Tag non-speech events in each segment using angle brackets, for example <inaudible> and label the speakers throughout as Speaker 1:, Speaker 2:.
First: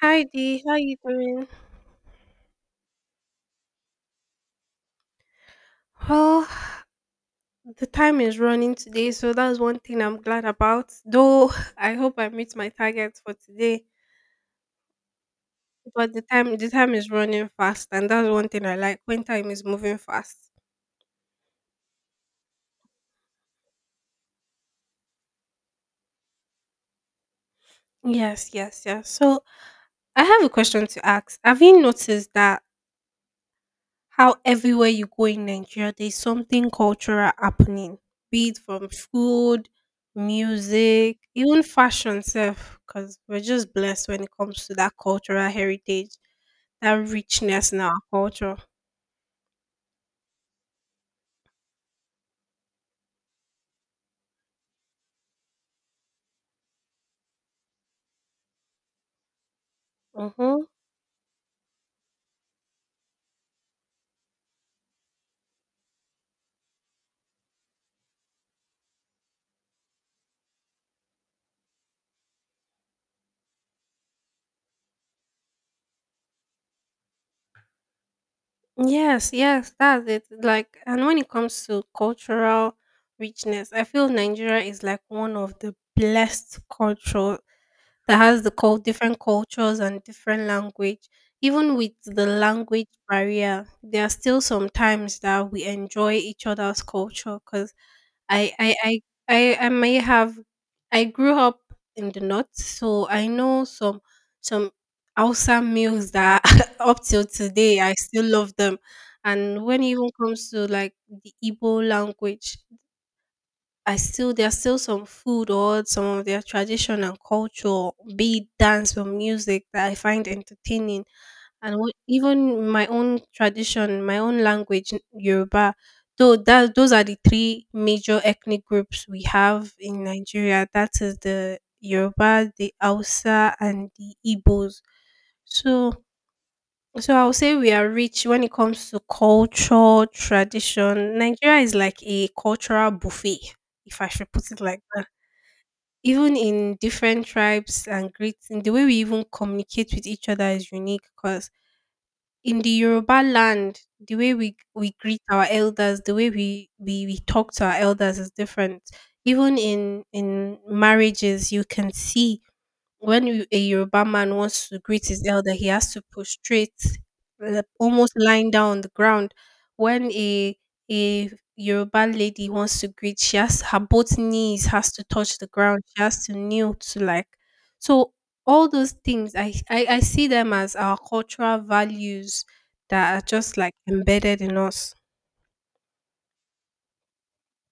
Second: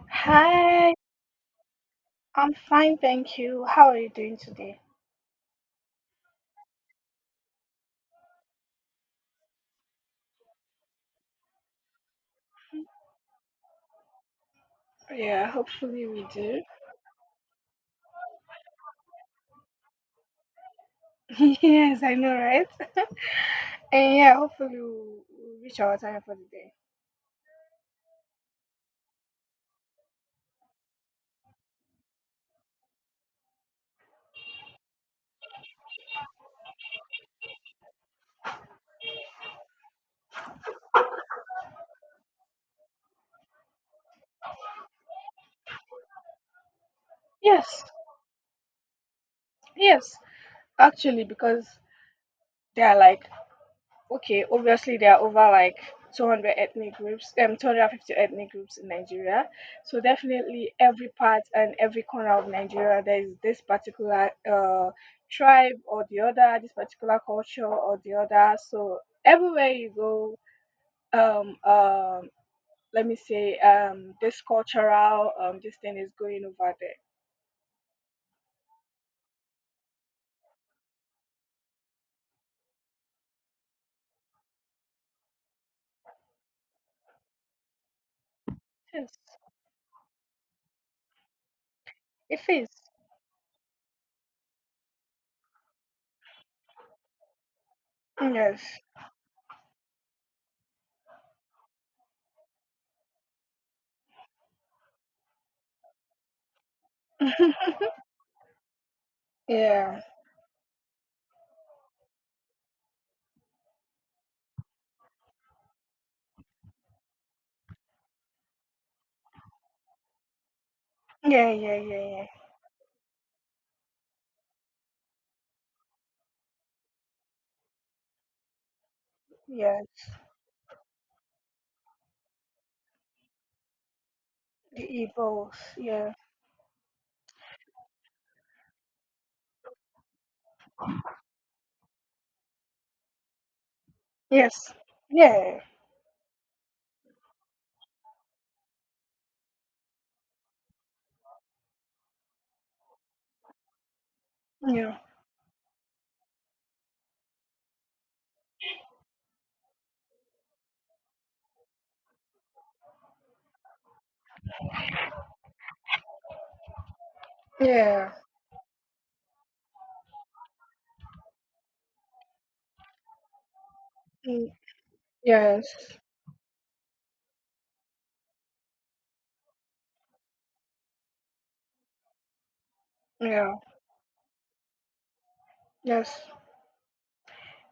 Speaker 1: Hi Dee, how you
Speaker 2: Hi,
Speaker 1: doing?
Speaker 2: I'm fine, thank you. How are you doing today?
Speaker 1: Well, the time is running today, so that's one thing I'm glad about, though <laughs> I hope I meet my targets for today,
Speaker 2: Yeah, hopefully
Speaker 1: but the
Speaker 2: we
Speaker 1: time
Speaker 2: do.
Speaker 1: the time is running fast, and that's one thing I like when time is moving fast.
Speaker 2: <laughs> Yes, I know, right? And yeah, hopefully we'll reach our time for the day.
Speaker 1: Yes, yes, yes. So I have a question to ask. Have you noticed that how everywhere you go in Nigeria, there's something cultural happening, be it from food, music, even fashion self, because we're just blessed when it comes to that cultural heritage, that richness in
Speaker 2: Yes,
Speaker 1: our culture.
Speaker 2: yes, actually, because they are like okay, obviously there are over 200 ethnic groups, 250 ethnic groups in Nigeria. So
Speaker 1: Mm-hmm.
Speaker 2: definitely every part and every corner of Nigeria, there is this particular tribe or the other, this particular culture or the other. So everywhere you go, um, um, let me say, this cultural, this thing is going over there.
Speaker 1: Yes, yes, that's it. Like, and when it comes to cultural richness, I feel Nigeria is like one of the blessed culture that has the different
Speaker 2: Yes,
Speaker 1: cultures and different language. Even with the
Speaker 2: it is.
Speaker 1: language barrier, there are still some times that we enjoy each other's culture. Cause I
Speaker 2: Yes.
Speaker 1: I I I may have I grew up in the north, so I know some Hausa meals that <laughs> up till today I
Speaker 2: <laughs>
Speaker 1: still love them. And when it
Speaker 2: Yeah.
Speaker 1: even comes to like the Igbo language, I still there's still some food or some of their tradition and culture, be it dance or music that I find entertaining.
Speaker 2: Yeah, yeah,
Speaker 1: And what,
Speaker 2: yeah, yeah.
Speaker 1: even my own tradition, my own language, Yoruba, though that those are the three major ethnic groups we have in
Speaker 2: Yes.
Speaker 1: Nigeria. That is the Yoruba, the Hausa, and the Igbos.
Speaker 2: The Igbos.
Speaker 1: So
Speaker 2: Yeah.
Speaker 1: so I'll say we are rich when it comes to culture, tradition. Nigeria is like a cultural buffet, if I should put it
Speaker 2: Yes.
Speaker 1: like that.
Speaker 2: Yeah.
Speaker 1: Even in different tribes and greeting, the way we even communicate with each other is unique because in the Yoruba land, the way we
Speaker 2: Yeah.
Speaker 1: greet our elders, the way we talk to our elders is different. Even in marriages, you can see a Yoruba man wants to greet his elder, he has to prostrate,
Speaker 2: Yeah.
Speaker 1: almost lying down on the ground. When a Yoruba lady wants to greet, she has her both
Speaker 2: Mm,
Speaker 1: knees has to touch the ground.
Speaker 2: yes.
Speaker 1: She has to kneel to, like. So all those things, I see them as our cultural values that are
Speaker 2: Yeah.
Speaker 1: just like embedded in us.
Speaker 2: Yes.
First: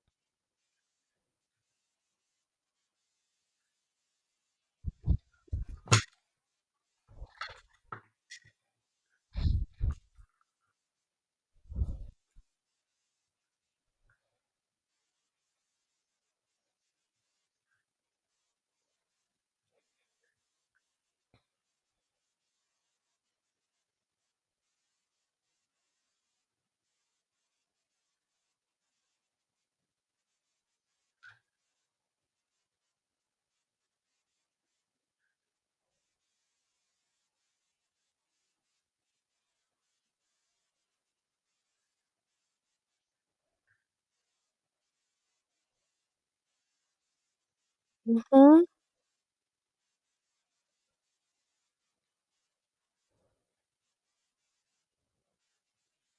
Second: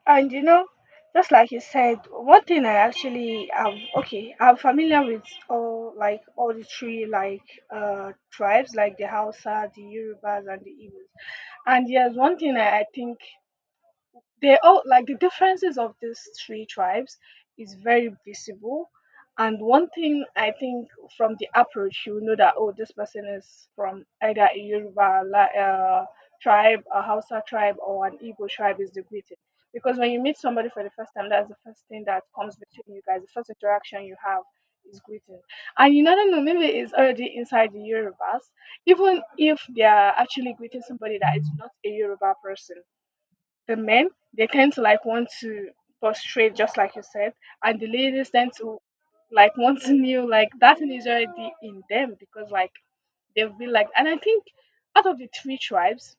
Speaker 2: And you know, just like you said, one thing I actually am okay, I'm familiar with all the three like tribes, like the Hausa, the Yorubas and the Igbos. And yes, one thing I think they all like the differences of these three tribes is very visible, and one thing I think, from the approach, you know that oh, this person is from either a tribe, a Hausa tribe or an Igbo tribe is the greeting. Because when you meet somebody for the first time, that's the first thing that comes between you guys, the first interaction you have is greeting. And you never know, maybe it's already inside the Yorubas, even if they are actually greeting somebody that is not a Yoruba person, the men, they tend to like want to prostrate, just like you said, and the ladies tend
Speaker 1: Hmm.
Speaker 2: to like want to kneel. Like that thing is already in them, because like they've been like and I think out of the three tribes,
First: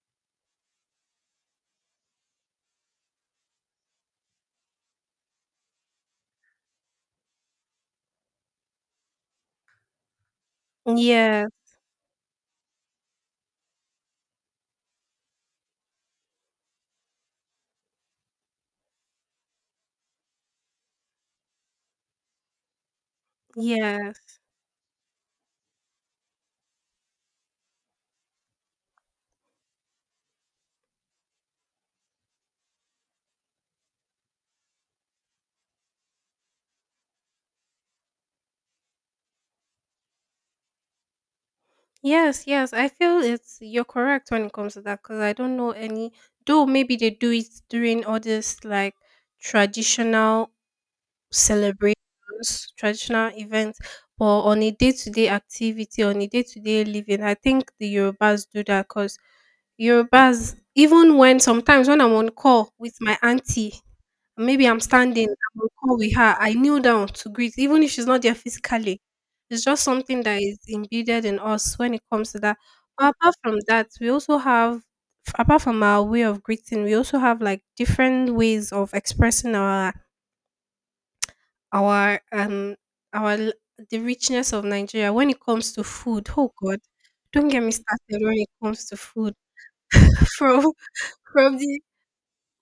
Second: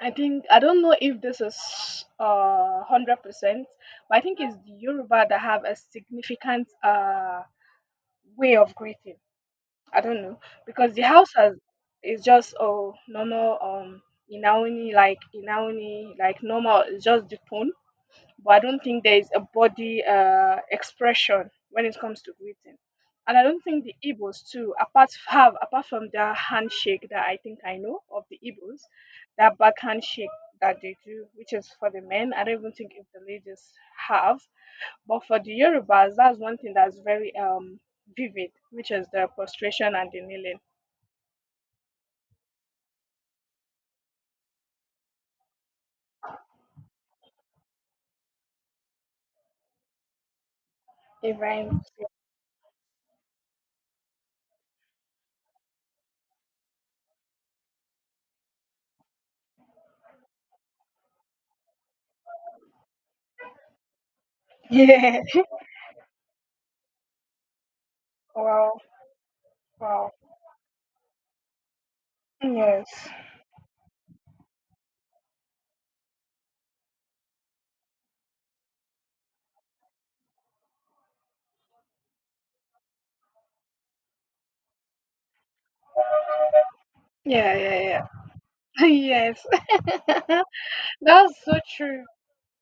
Speaker 2: I think, I don't know if this is 100%, but I think it's the Yoruba that have a significant way of greeting. I don't know, because the house
Speaker 1: Yeah.
Speaker 2: has is just oh, normal, inaoni, like inaoni, like normal. It's just the tone, but I don't think there is a body expression when it comes to greeting. And I don't think the
Speaker 1: Yeah.
Speaker 2: Igbos too, apart from their handshake, that I think I know of the Igbos, that back handshake that they do, which is for the men. I don't even think if the ladies have. But for the Yorubas, that's one thing that's very vivid, which is the prostration and the kneeling.
Speaker 1: Yes, yes, I feel it's you're correct when it comes to that because I don't know any. Though maybe they do it during all this like traditional
Speaker 2: Even
Speaker 1: celebrations, traditional events, but on a day-to-day activity, on a day-to-day living, I think the Yorubas do that because Yorubas, even when sometimes when I'm on call with my auntie, maybe I'm
Speaker 2: <laughs>
Speaker 1: standing, I
Speaker 2: yeah.
Speaker 1: will call with her. I kneel down to greet, even if she's not there
Speaker 2: Wow,
Speaker 1: physically. It's just
Speaker 2: wow.
Speaker 1: something that is embedded in us when it comes to that.
Speaker 2: Yes.
Speaker 1: But apart from that, we also have, apart from our way of greeting, we also have like different ways of expressing our um our l- the richness of Nigeria when it comes to food. Oh God, don't
Speaker 2: Yeah,
Speaker 1: get me
Speaker 2: yeah,
Speaker 1: started when it comes
Speaker 2: yeah. <laughs>
Speaker 1: to food.
Speaker 2: Yes.
Speaker 1: <laughs>
Speaker 2: <laughs>
Speaker 1: From
Speaker 2: That's
Speaker 1: from
Speaker 2: so
Speaker 1: the
Speaker 2: true.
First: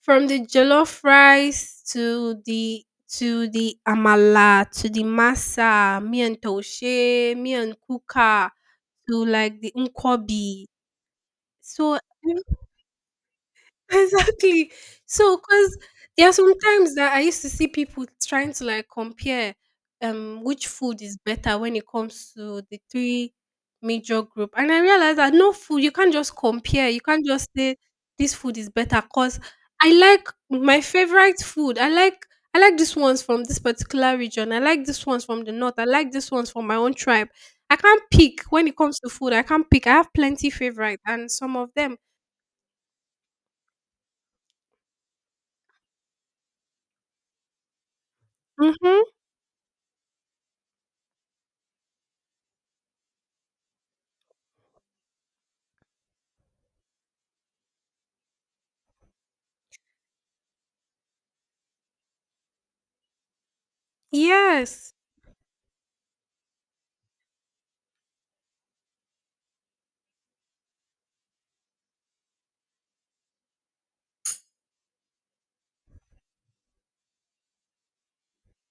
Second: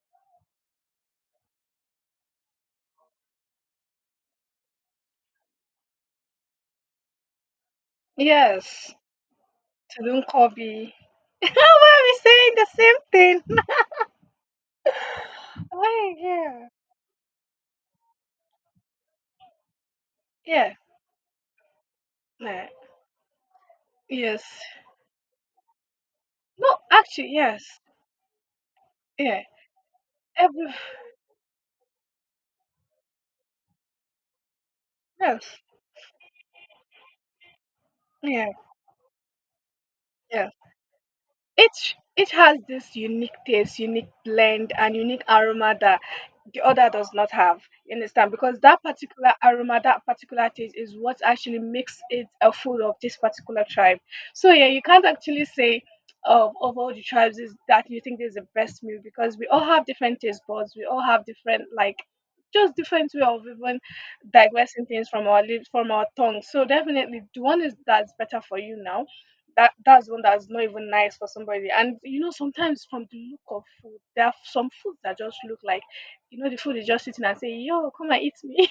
Speaker 1: From the jollof rice to the amala, to the masa, Toshé, me and kuka,
Speaker 2: Yes,
Speaker 1: to like the
Speaker 2: Tulum
Speaker 1: nkwobi.
Speaker 2: Kobe. <laughs> Why
Speaker 1: So
Speaker 2: are we saying the same thing?
Speaker 1: <laughs> exactly. So,
Speaker 2: <laughs>
Speaker 1: because
Speaker 2: Oh,
Speaker 1: there are some
Speaker 2: yeah.
Speaker 1: times that I used to see people trying to like compare which
Speaker 2: Yeah.
Speaker 1: food is better when it comes to
Speaker 2: Nah.
Speaker 1: the three major
Speaker 2: Yes.
Speaker 1: group, and I realized that no food you can't just
Speaker 2: No,
Speaker 1: compare. You can't
Speaker 2: actually,
Speaker 1: just say
Speaker 2: yes.
Speaker 1: this food is better because
Speaker 2: Yeah.
Speaker 1: I like
Speaker 2: Every,
Speaker 1: my favorite food. I like this ones from this particular region. I like this ones from
Speaker 2: yes.
Speaker 1: the north. I like this ones from my own tribe. I can't pick
Speaker 2: Yeah.
Speaker 1: when it comes to food. I can't pick. I have
Speaker 2: Yeah.
Speaker 1: plenty favorite, and some of them.
Speaker 2: Each has this unique taste, unique blend, and unique aroma that the other does not have. You understand? Because that
Speaker 1: Mm-hmm.
Speaker 2: particular aroma, that particular taste is what actually makes it a food of this particular tribe. So yeah, you can't actually say of all the tribes is that you think this is the best meal, because we all have different taste buds, we all have different like just different way of even digesting
Speaker 1: Yes.
Speaker 2: things from our lips, from our tongue. So definitely the one is that's better for you now, that that's one that's not even nice for somebody. And you know, sometimes from the look of food, there are some foods that just look like, you know, the food is just sitting and saying, "Yo, come and eat me."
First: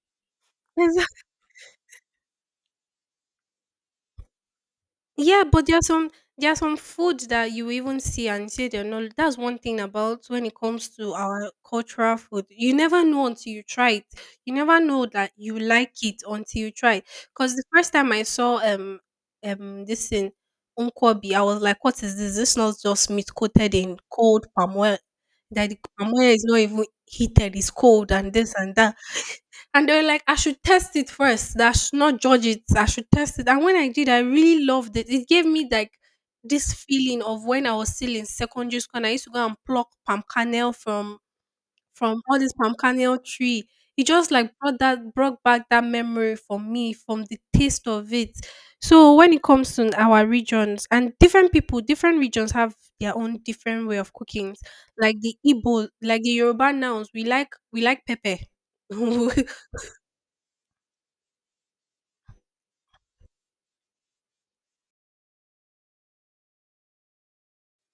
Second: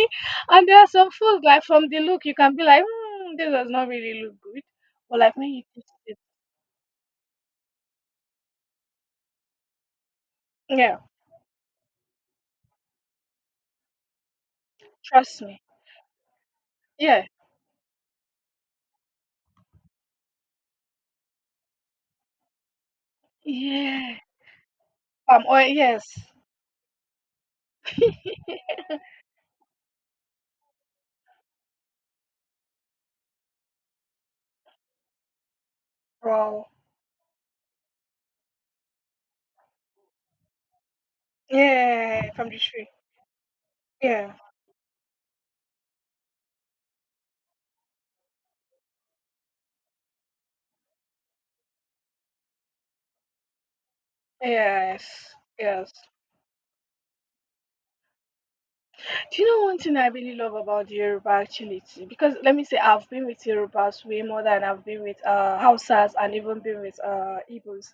Speaker 2: <laughs> And there are some
Speaker 1: Exact
Speaker 2: foods like from the look, you can be like, mm, "This does not really look good," but like
Speaker 1: Yeah,
Speaker 2: when you
Speaker 1: but there are
Speaker 2: taste
Speaker 1: some
Speaker 2: it,
Speaker 1: there are some foods that you even see and say they're not. That's one thing about when it comes
Speaker 2: yeah,
Speaker 1: to our cultural food. You never know until you try it. You never know that
Speaker 2: trust
Speaker 1: you
Speaker 2: me,
Speaker 1: like it until you try it.
Speaker 2: yeah,
Speaker 1: Because the first time I saw this in Nkwobi, I was like, what is this? This not just meat coated in
Speaker 2: yeah,
Speaker 1: cold palm oil.
Speaker 2: palm oil,
Speaker 1: That the
Speaker 2: yes,
Speaker 1: palm oil is not even heated, it's cold and this and that. And they were like, I should test it first. That I should not judge it. I should test it. And when I did, I really loved it. It gave me like
Speaker 2: bro,
Speaker 1: this feeling of when I was still in secondary school and I used to go and pluck palm kernel from
Speaker 2: yeah,
Speaker 1: all
Speaker 2: from
Speaker 1: this
Speaker 2: the
Speaker 1: palm
Speaker 2: tree,
Speaker 1: kernel tree. It just
Speaker 2: yeah,
Speaker 1: like brought that brought back that memory for me from the taste of it. So when it comes to our regions and different people, different regions have their own different way of cooking. Like
Speaker 2: yes,
Speaker 1: the Igbo,
Speaker 2: yes.
Speaker 1: like the Yoruba nouns, we like pepper.
Speaker 2: Do you know
Speaker 1: <laughs>
Speaker 2: one thing I really love about Yoruba actually? It's- because let me say, I've been with Yorubas way more than I've been with Hausas, and even been with Igbos.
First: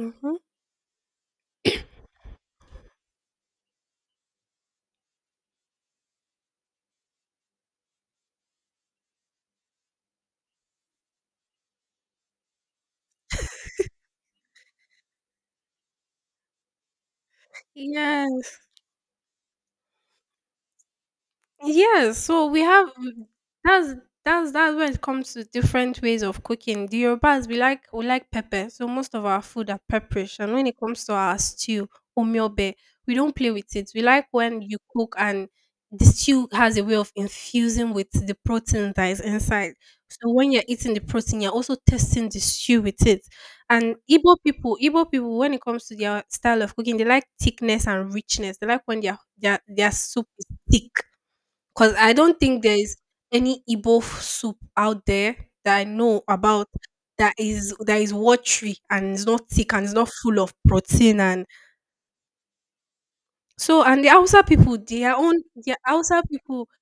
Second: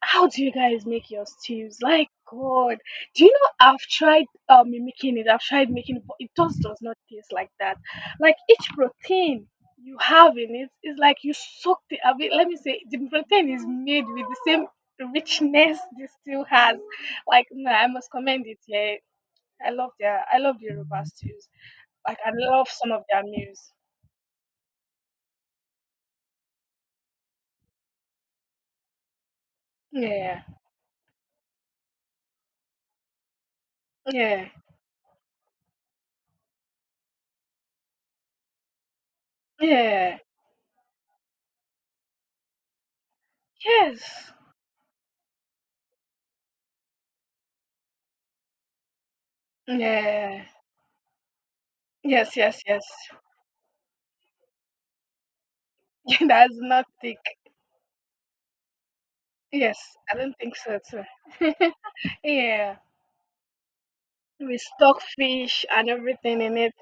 Speaker 2: How do you guys make your stews? Like, God. Do you know I've tried mimicking it? I've tried making it, but it just does not taste like that. Like, each protein you have in it is like you soaked it. I mean, let me say, the protein is made with the same richness this stew has. Like, no, I must commend it.
Speaker 1: Yes.
Speaker 2: Yeah, I love the Yoruba stews.
Speaker 1: Yes,
Speaker 2: Like I
Speaker 1: so we
Speaker 2: love
Speaker 1: have
Speaker 2: some of their meals.
Speaker 1: that's that's when it comes to different ways of cooking. The Yorubas we like pepper, so most of our food are pepperish.
Speaker 2: Yeah.
Speaker 1: And when it comes to our stew, omiobe, we don't play with it. We like
Speaker 2: Yeah.
Speaker 1: when you cook and the stew has a way of infusing with the protein that is inside.
Speaker 2: Yeah.
Speaker 1: So when you're eating the protein, you're also testing the stew with it. And
Speaker 2: Yes.
Speaker 1: Igbo people, when it comes to their style of cooking, they like thickness and richness. They like when their soup is
Speaker 2: Yeah.
Speaker 1: thick because I
Speaker 2: Yes,
Speaker 1: don't think
Speaker 2: yes, yes.
Speaker 1: there's any Igbo soup out there that I know
Speaker 2: <laughs> That's
Speaker 1: about
Speaker 2: not thick.
Speaker 1: that is watery and it's not thick
Speaker 2: Yes,
Speaker 1: and it's not
Speaker 2: I don't
Speaker 1: full of
Speaker 2: think so too.
Speaker 1: protein. And
Speaker 2: <laughs> Yeah.
Speaker 1: so, and the Hausa
Speaker 2: With
Speaker 1: people,
Speaker 2: stockfish
Speaker 1: their
Speaker 2: and
Speaker 1: Hausa
Speaker 2: everything in
Speaker 1: people,
Speaker 2: it.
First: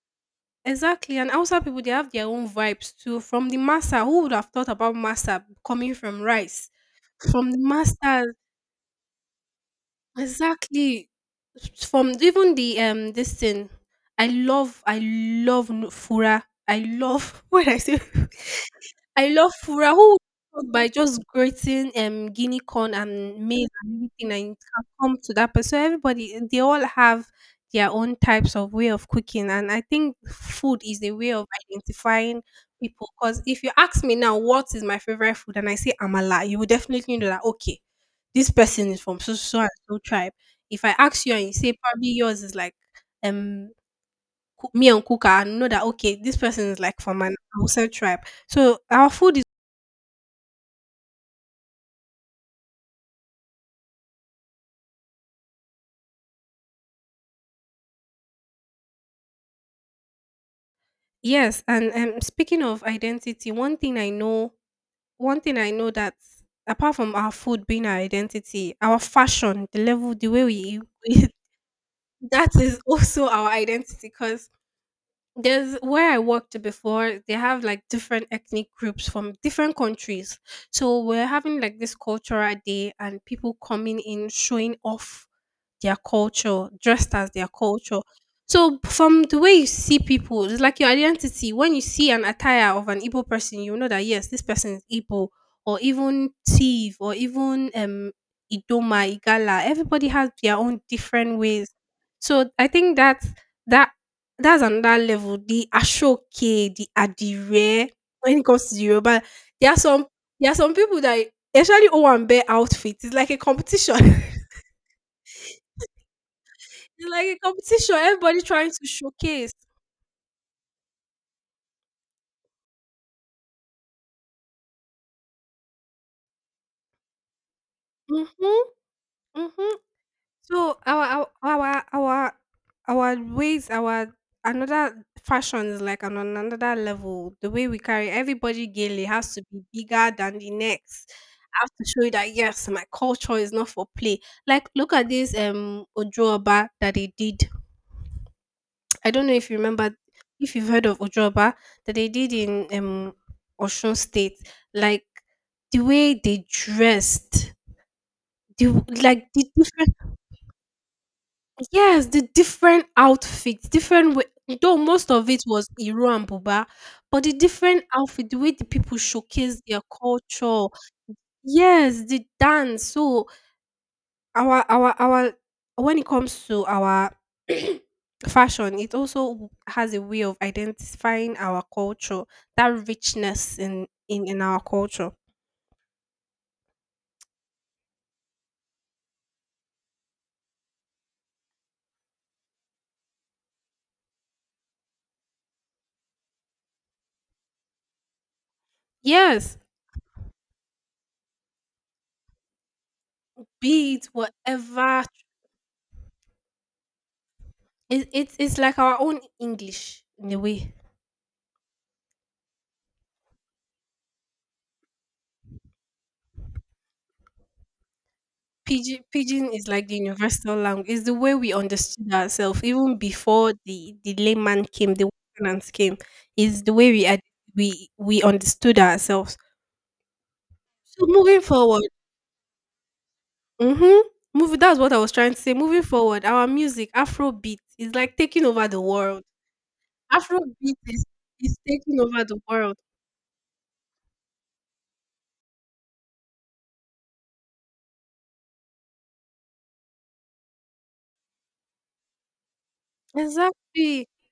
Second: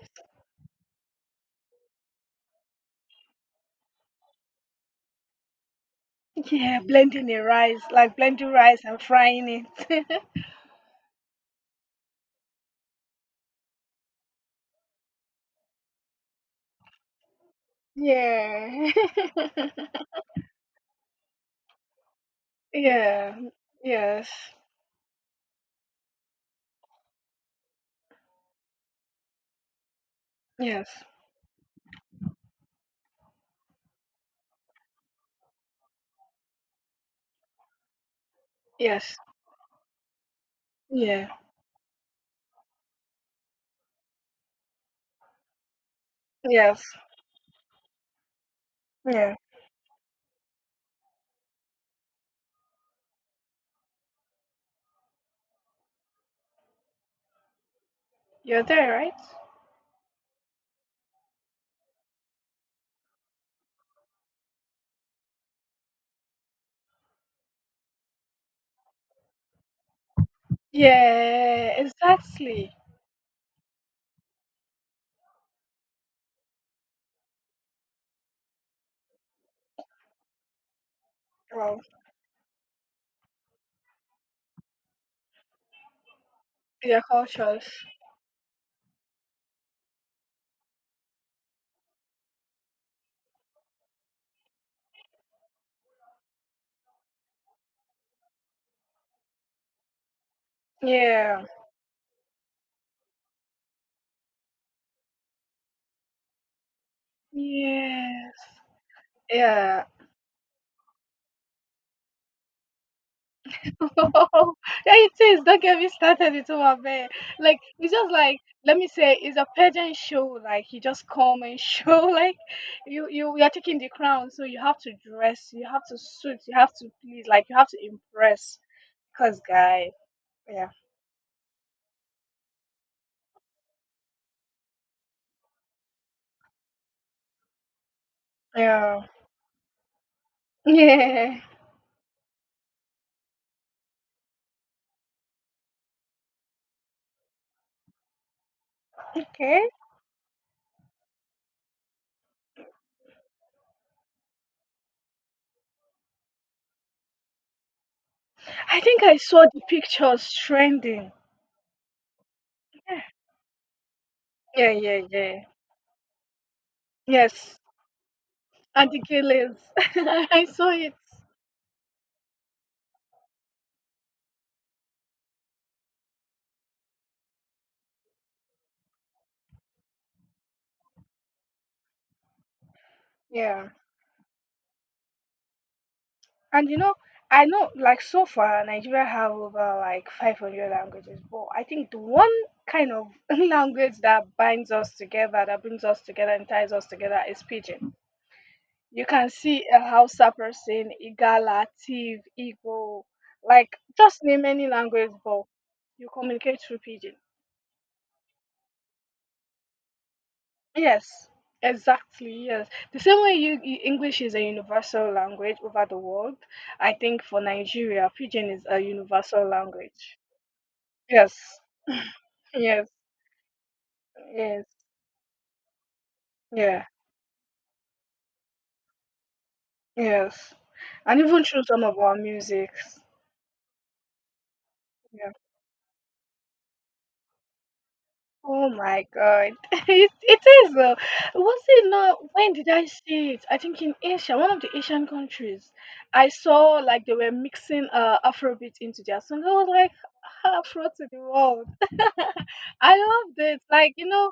Speaker 1: exactly, and Hausa people they have their own vibes too. From the masa, who would have thought about masa coming from rice?
Speaker 2: Yeah, blending the
Speaker 1: From the
Speaker 2: rice, like
Speaker 1: masters
Speaker 2: blending rice and frying it.
Speaker 1: exactly, from even the this thing. I love fura. I love <laughs> when I say
Speaker 2: Yeah.
Speaker 1: I love fura. Who would cook by just grating guinea
Speaker 2: <laughs>
Speaker 1: corn
Speaker 2: Yeah.
Speaker 1: and maize and
Speaker 2: Yes.
Speaker 1: everything and it can come to that person? Everybody they all have their own types of way of cooking, and I think food
Speaker 2: Yes.
Speaker 1: is a way of identifying people, because if you ask me now what is my favorite food and I say amala, you will definitely know that okay, this person is
Speaker 2: Yes.
Speaker 1: from so so so and so tribe. If I ask
Speaker 2: Yeah.
Speaker 1: you and you say probably yours is like um me and kuka, I know that okay, this person is
Speaker 2: Yes.
Speaker 1: like from an outside tribe. So our
Speaker 2: Yeah.
Speaker 1: food
Speaker 2: You're there, right?
Speaker 1: Yes, and speaking of identity, one thing I know that apart from our food being our identity, our fashion, the level, the way we
Speaker 2: Yeah,
Speaker 1: <laughs> that
Speaker 2: exactly.
Speaker 1: is also our identity. Because there's where I worked before, they have like different ethnic groups from different countries. So we're having like
Speaker 2: Of
Speaker 1: this cultural day, and people coming in showing off their culture,
Speaker 2: their
Speaker 1: dressed as their
Speaker 2: cultures.
Speaker 1: culture. So from the way you see people, it's like your identity. When you see an attire of an Igbo person, you know that yes, this person is Igbo, or even Tiv, or even Idoma, Igala. Everybody has their own different
Speaker 2: Yeah.
Speaker 1: ways. So I think that that's another level. The Ashoke, the Adire,
Speaker 2: Yes.
Speaker 1: when it comes to Yoruba, there are
Speaker 2: Yeah.
Speaker 1: some people that especially Owambe outfits. It's like a
Speaker 2: <laughs>
Speaker 1: competition.
Speaker 2: Yeah,
Speaker 1: <laughs>
Speaker 2: it is. Don't get me started with Umabe.
Speaker 1: It's like a
Speaker 2: Like, it's
Speaker 1: competition,
Speaker 2: just like,
Speaker 1: everybody trying
Speaker 2: let
Speaker 1: to
Speaker 2: me say, it's a
Speaker 1: showcase.
Speaker 2: pageant show. Like, you just come and show. <laughs> Like, you are taking the crown. So you have to dress, you have to suit, you have to please, like, you have to
Speaker 1: Mhm,
Speaker 2: impress. Because,
Speaker 1: mhm.
Speaker 2: guy, yeah.
Speaker 1: So our our our our ways, our another fashion is like on another level. The way we carry everybody gaily
Speaker 2: Yeah. <laughs>
Speaker 1: has to be bigger than the next.
Speaker 2: Yeah.
Speaker 1: I have to show you that yes, my culture is not for play. Like look at this Ojuoba that they did. I don't know if you
Speaker 2: Okay.
Speaker 1: remember if you've heard of Ojoba that they did in Osun State. Like the way they dressed, the
Speaker 2: I think I
Speaker 1: like the
Speaker 2: saw the
Speaker 1: different
Speaker 2: pictures trending.
Speaker 1: yes, the different outfits, different way,
Speaker 2: Yeah,
Speaker 1: though
Speaker 2: yeah,
Speaker 1: most of it
Speaker 2: yeah.
Speaker 1: was Iro and Buba, but the
Speaker 2: Yes,
Speaker 1: different outfit, the way the
Speaker 2: and
Speaker 1: people
Speaker 2: the Gillies.
Speaker 1: showcase
Speaker 2: <laughs>
Speaker 1: their
Speaker 2: I
Speaker 1: culture,
Speaker 2: saw it.
Speaker 1: yes, the dance. So our when it comes to our <clears throat> fashion, it also has a way of identifying our culture, that richness
Speaker 2: Yeah,
Speaker 1: in our culture.
Speaker 2: and you know, I know like so far Nigeria have over 500 languages, but I think the one kind of <laughs> language that binds us together, that brings us together and ties us together is Pidgin. You can
Speaker 1: Yes,
Speaker 2: see a Hausa person, Igala, Tiv, Igbo, like
Speaker 1: be it
Speaker 2: just name any
Speaker 1: whatever.
Speaker 2: language, but you communicate through Pidgin.
Speaker 1: It, it's like our own English in a way.
Speaker 2: Yes, exactly. Yes, the same way you, you English is a universal language over the world. I think for Nigeria, Pidgin is a
Speaker 1: Pidgin,
Speaker 2: universal
Speaker 1: Pidgin is like the
Speaker 2: language.
Speaker 1: universal language. It's the way we
Speaker 2: Yes,
Speaker 1: understood ourselves
Speaker 2: yes,
Speaker 1: even before the layman
Speaker 2: yes,
Speaker 1: came, the Westerners came. Is the
Speaker 2: yeah,
Speaker 1: way we we understood ourselves.
Speaker 2: yes,
Speaker 1: So
Speaker 2: and
Speaker 1: moving
Speaker 2: even through
Speaker 1: forward,
Speaker 2: some of our music.
Speaker 1: mhm, moving that's what I was trying to say. Moving forward, our music, Afrobeat, is like taking over
Speaker 2: Oh
Speaker 1: the
Speaker 2: my
Speaker 1: world.
Speaker 2: God. <laughs> It is
Speaker 1: Afrobeat
Speaker 2: though.
Speaker 1: is
Speaker 2: Was it
Speaker 1: taking
Speaker 2: not
Speaker 1: over the
Speaker 2: when did
Speaker 1: world.
Speaker 2: I see it? I think in Asia, one of the Asian countries. I saw like they were mixing Afrobeat into their song. I was like Afro to the world. <laughs> I loved it. Like, you
Speaker 1: Exactly.
Speaker 2: know,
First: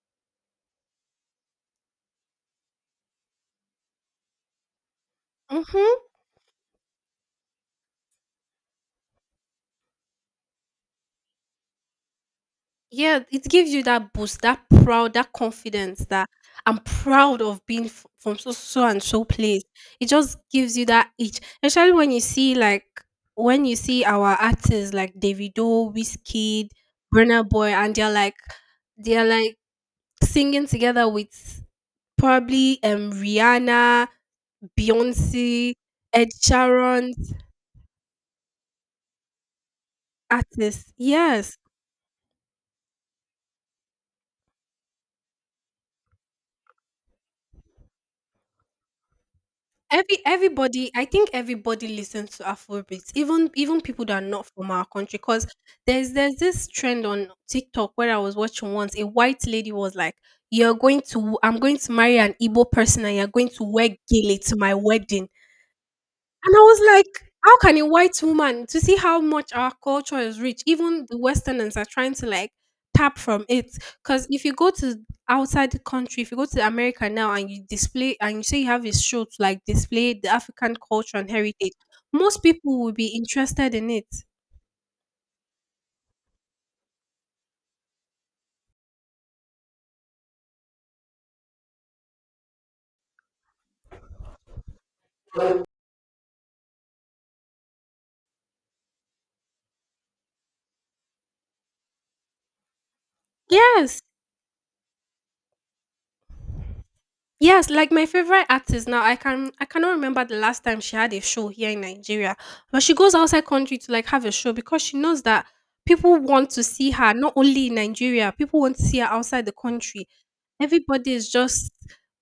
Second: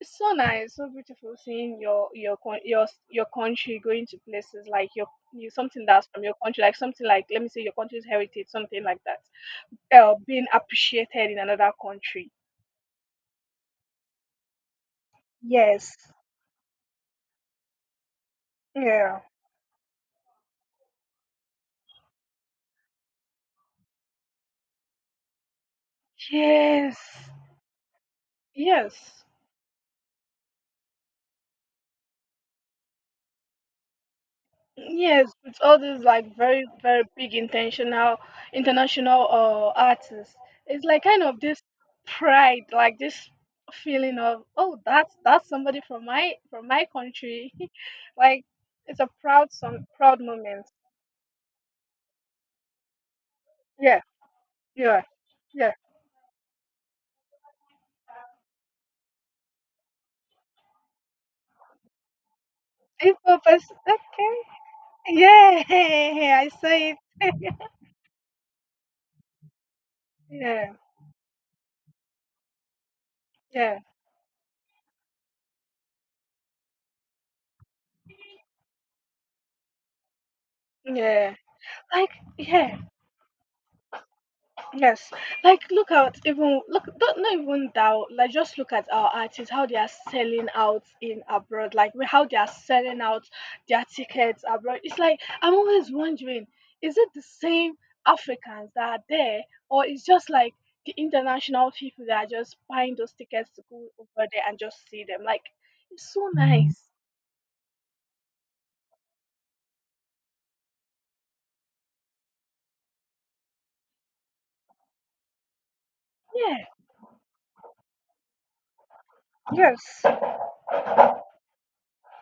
Speaker 2: it's so nice, so beautiful seeing your country going to places like your you something
Speaker 1: Mhm.
Speaker 2: that's from your country, like something, like let me say your country's heritage, something like that. Being appreciated in another country.
Speaker 1: Yeah, it gives you that boost, that proud, that
Speaker 2: Yes.
Speaker 1: confidence. That I'm proud of being from so so and
Speaker 2: Yeah.
Speaker 1: so place. It just gives you that itch, especially when you see when you see our artists like Davido, Wizkid,
Speaker 2: Yes,
Speaker 1: Burna Boy, and they're like they're
Speaker 2: yes,
Speaker 1: like singing together with probably Rihanna,
Speaker 2: yes. With
Speaker 1: Beyonce,
Speaker 2: all these
Speaker 1: Ed
Speaker 2: like very, very
Speaker 1: Sheeran's
Speaker 2: big intentional international artists, it's
Speaker 1: artists.
Speaker 2: like kind of
Speaker 1: Yes.
Speaker 2: this pride, like this feeling of oh, that's somebody from my country. <laughs> Like, it's a proud, some
Speaker 1: Every
Speaker 2: proud moment.
Speaker 1: everybody, I think everybody listens to Afrobeats, even
Speaker 2: Yeah,
Speaker 1: people that are not from our
Speaker 2: yeah,
Speaker 1: country. Cause
Speaker 2: yeah.
Speaker 1: there's this trend on TikTok where I was watching once. A white lady was like, "You're going to, I'm going to marry an Igbo person, and you're
Speaker 2: Info
Speaker 1: going to
Speaker 2: person.
Speaker 1: wear
Speaker 2: Okay.
Speaker 1: gele to my wedding."
Speaker 2: Yeah, <laughs> I
Speaker 1: And I
Speaker 2: saw
Speaker 1: was
Speaker 2: it.
Speaker 1: like, how
Speaker 2: <laughs>
Speaker 1: can a white woman to see how much our culture is rich,
Speaker 2: Yeah,
Speaker 1: even the Westerners are trying to like tap from it.
Speaker 2: yeah,
Speaker 1: Because if you go to outside the country, if you go to America now and you display and you say you have a show to like display the African culture and
Speaker 2: yeah.
Speaker 1: heritage,
Speaker 2: Like,
Speaker 1: most
Speaker 2: yeah.
Speaker 1: people will be interested in it.
Speaker 2: Yes, like look at even look, don't not even doubt, like just look at our artists how they are selling out in abroad, like we- how they are selling out their tickets abroad. It's like I'm always wondering, is it the same Africans that are there, or it's just like the international people that are just buying those tickets to go
Speaker 1: Yes.
Speaker 2: over there and just see them? Like it's so nice.
Speaker 1: Yes, like my favorite artist now, I cannot remember the last time she had a show here in Nigeria, but she goes outside country to like have a show because she knows that people want to
Speaker 2: Yeah.
Speaker 1: see her not only in Nigeria, people want to see her outside the
Speaker 2: Yes.
Speaker 1: country. Everybody is just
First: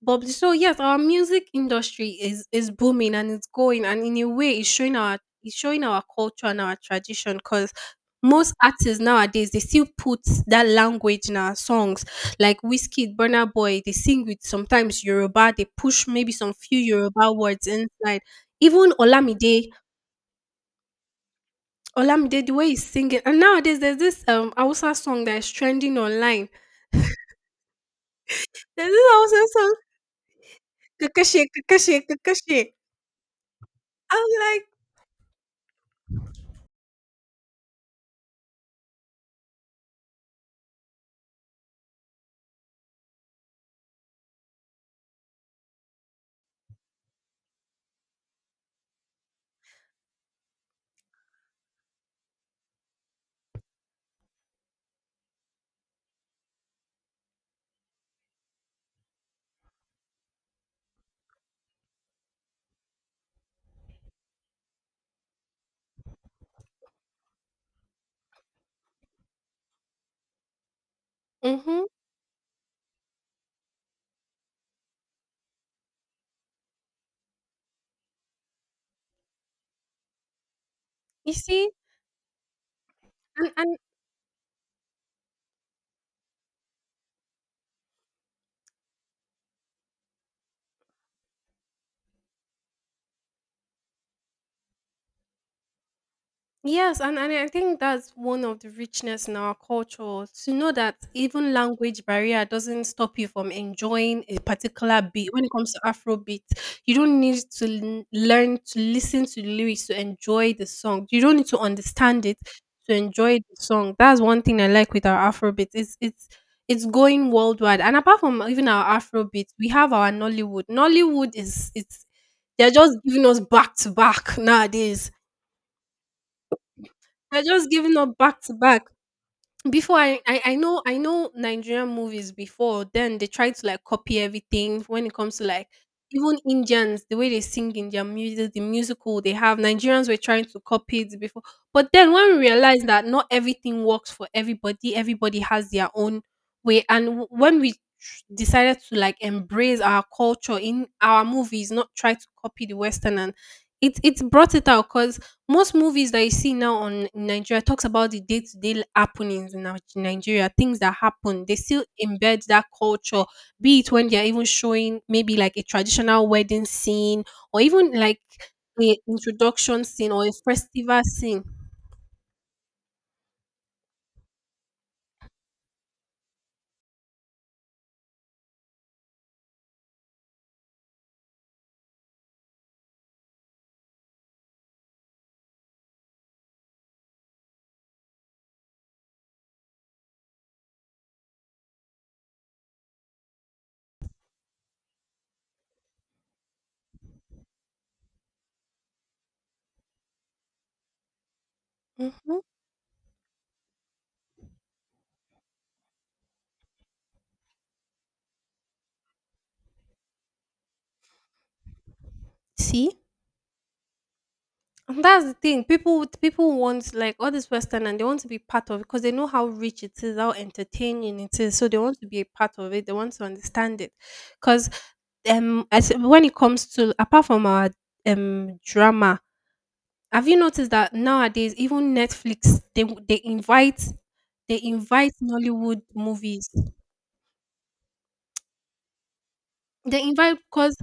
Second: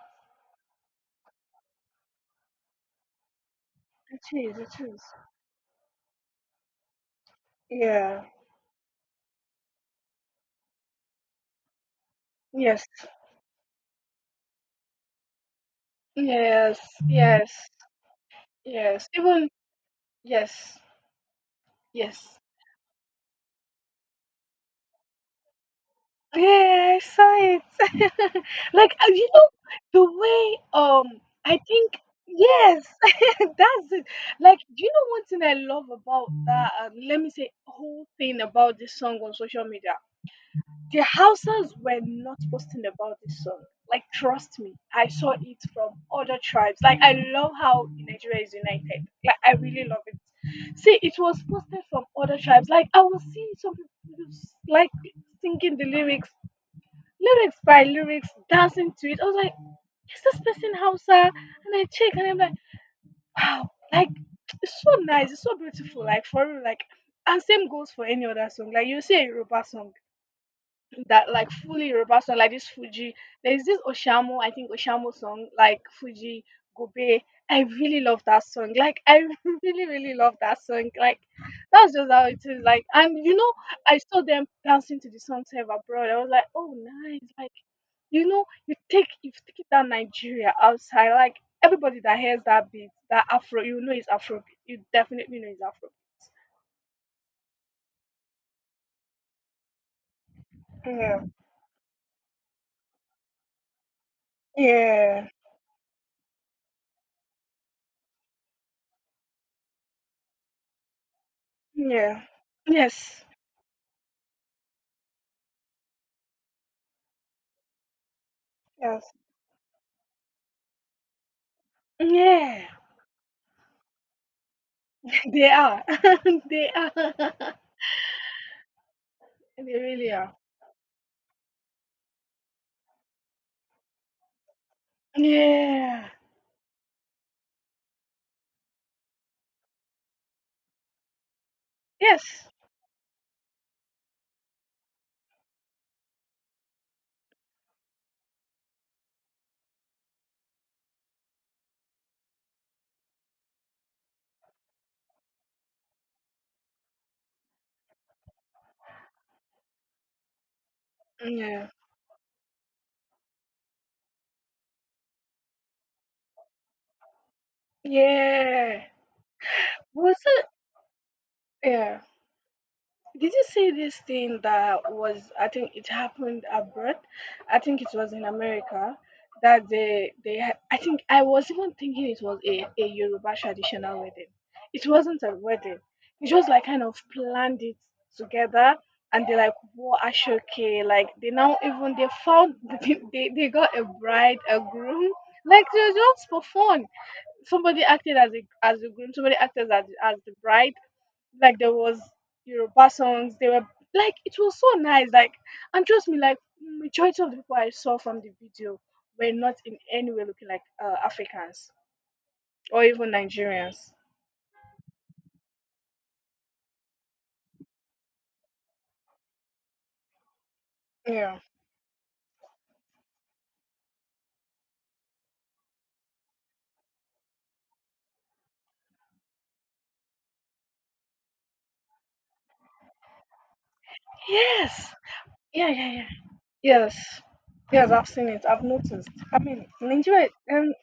Speaker 1: bubbly. So yes, our music industry is booming and it's going, and in
Speaker 2: It
Speaker 1: a way,
Speaker 2: is. It is.
Speaker 1: it's showing our culture and our tradition because
Speaker 2: Yeah.
Speaker 1: most artists nowadays they still put that language in our songs like
Speaker 2: Yes.
Speaker 1: whiskey Burna Boy, they sing with sometimes Yoruba, they push maybe some few
Speaker 2: Yes.
Speaker 1: Yoruba
Speaker 2: Yes.
Speaker 1: words inside. Even
Speaker 2: Yes, even
Speaker 1: Olamide,
Speaker 2: yes, yes.
Speaker 1: Olamide, the way he's singing. And nowadays, there's this Hausa song that is trending online.
Speaker 2: Yeah, I saw it. <laughs>
Speaker 1: There's
Speaker 2: Like,
Speaker 1: this
Speaker 2: you
Speaker 1: Hausa
Speaker 2: know,
Speaker 1: song,
Speaker 2: the way,
Speaker 1: Kakashe,
Speaker 2: I think,
Speaker 1: Kakashe, Kakashe.
Speaker 2: yes, <laughs> that's it.
Speaker 1: I'm
Speaker 2: Like,
Speaker 1: like,
Speaker 2: do you know one thing I love about that? Let me say, whole thing about this song on social media. The Hausas were not posting about this song. Like, trust me, I saw it from other tribes. Like, I love how Nigeria is united. Like, I really love it. See, it was posted from other tribes. Like, I was seeing some people like singing the lyrics, lyrics by lyrics, dancing to it. I was like, is this person Hausa? And I check, and I'm like, wow, like it's so nice, it's so beautiful. Like for real, like and same goes for any other song. Like you see a Yoruba song that like
Speaker 1: mm-hmm,
Speaker 2: fully Yoruba song, like this Fuji. There's this Oshamo, I think Oshamo song, like Fuji Gobe. I really love that song. Like I <laughs> really, really love that song. Like
Speaker 1: you see?
Speaker 2: that's just how it is. Like and you
Speaker 1: And,
Speaker 2: know,
Speaker 1: and
Speaker 2: I saw them dancing to the song save abroad. I was like, oh nice. Like you know, you take if you take that Nigeria outside, like everybody that hears that beat, that Afro, you know it's Afro. You definitely know it's Afro.
Speaker 1: and I think that's one of the richness in our culture to know that
Speaker 2: Yeah.
Speaker 1: even language barrier doesn't stop you from enjoying a particular
Speaker 2: Yeah.
Speaker 1: beat. When it comes to Afrobeat, you don't need to learn to listen to the lyrics to enjoy the song. You don't need to
Speaker 2: Yeah.
Speaker 1: understand it to
Speaker 2: Yes.
Speaker 1: enjoy the song. That's one thing I like with our Afrobeat. It's going worldwide. And apart from even our
Speaker 2: Yes.
Speaker 1: Afrobeat, we have our Nollywood. Nollywood is it's
Speaker 2: Yeah.
Speaker 1: they're just giving us back to back nowadays
Speaker 2: They are. <laughs> They are.
Speaker 1: we're just
Speaker 2: <laughs>
Speaker 1: giving up back to back.
Speaker 2: They
Speaker 1: Before
Speaker 2: really
Speaker 1: I,
Speaker 2: are.
Speaker 1: I I know I know Nigerian movies before then they try to like copy everything when it comes to like
Speaker 2: Yeah.
Speaker 1: even Indians, the way they sing in their music, the musical they have. Nigerians were trying to copy it before, but then
Speaker 2: Yes.
Speaker 1: when we realized that not everything works for everybody, everybody has their own way, and when we decided to like embrace our culture in our movies, not try to copy the western, and it brought it out because most movies that you see now on in Nigeria talks about the day-to-day happenings in Nigeria, things that happen. They
Speaker 2: Yeah.
Speaker 1: still embed that culture, be it when they're even showing maybe like a traditional wedding scene or even like
Speaker 2: Yeah.
Speaker 1: a introduction scene
Speaker 2: Was
Speaker 1: or a
Speaker 2: it?
Speaker 1: festival scene.
Speaker 2: Yeah. Did you see this thing that was? I think it happened abroad. I think it was in America that they they. Had- I think I was even thinking it was a Yoruba traditional wedding. It wasn't a wedding. It just like kind of planned it together, and they like wore ashoke. Like they now even they found, <laughs> they got a bride, a groom. Like it was just for fun. Somebody acted as a as the groom. Somebody acted as the bride like there was
Speaker 1: Hmm.
Speaker 2: Yoruba songs. They were like it was so nice. Like and trust me, like majority of the people I saw from the video were not in any way looking like Africans or
Speaker 1: See?
Speaker 2: even Nigerians.
Speaker 1: And that's the thing. People want like all this Western, and they want to be part of it because they know how rich it is, how entertaining it
Speaker 2: Yeah.
Speaker 1: is. So they want to be a part of it. They want to understand it. Because as when it comes to apart from our drama, have you noticed that nowadays even Netflix they invite, they
Speaker 2: Yes.
Speaker 1: invite
Speaker 2: Yeah,
Speaker 1: Nollywood
Speaker 2: yeah, yeah.
Speaker 1: movies.
Speaker 2: Yes. Yes, I've seen it. I've noticed. I mean,
Speaker 1: They
Speaker 2: Nigeria.
Speaker 1: invite because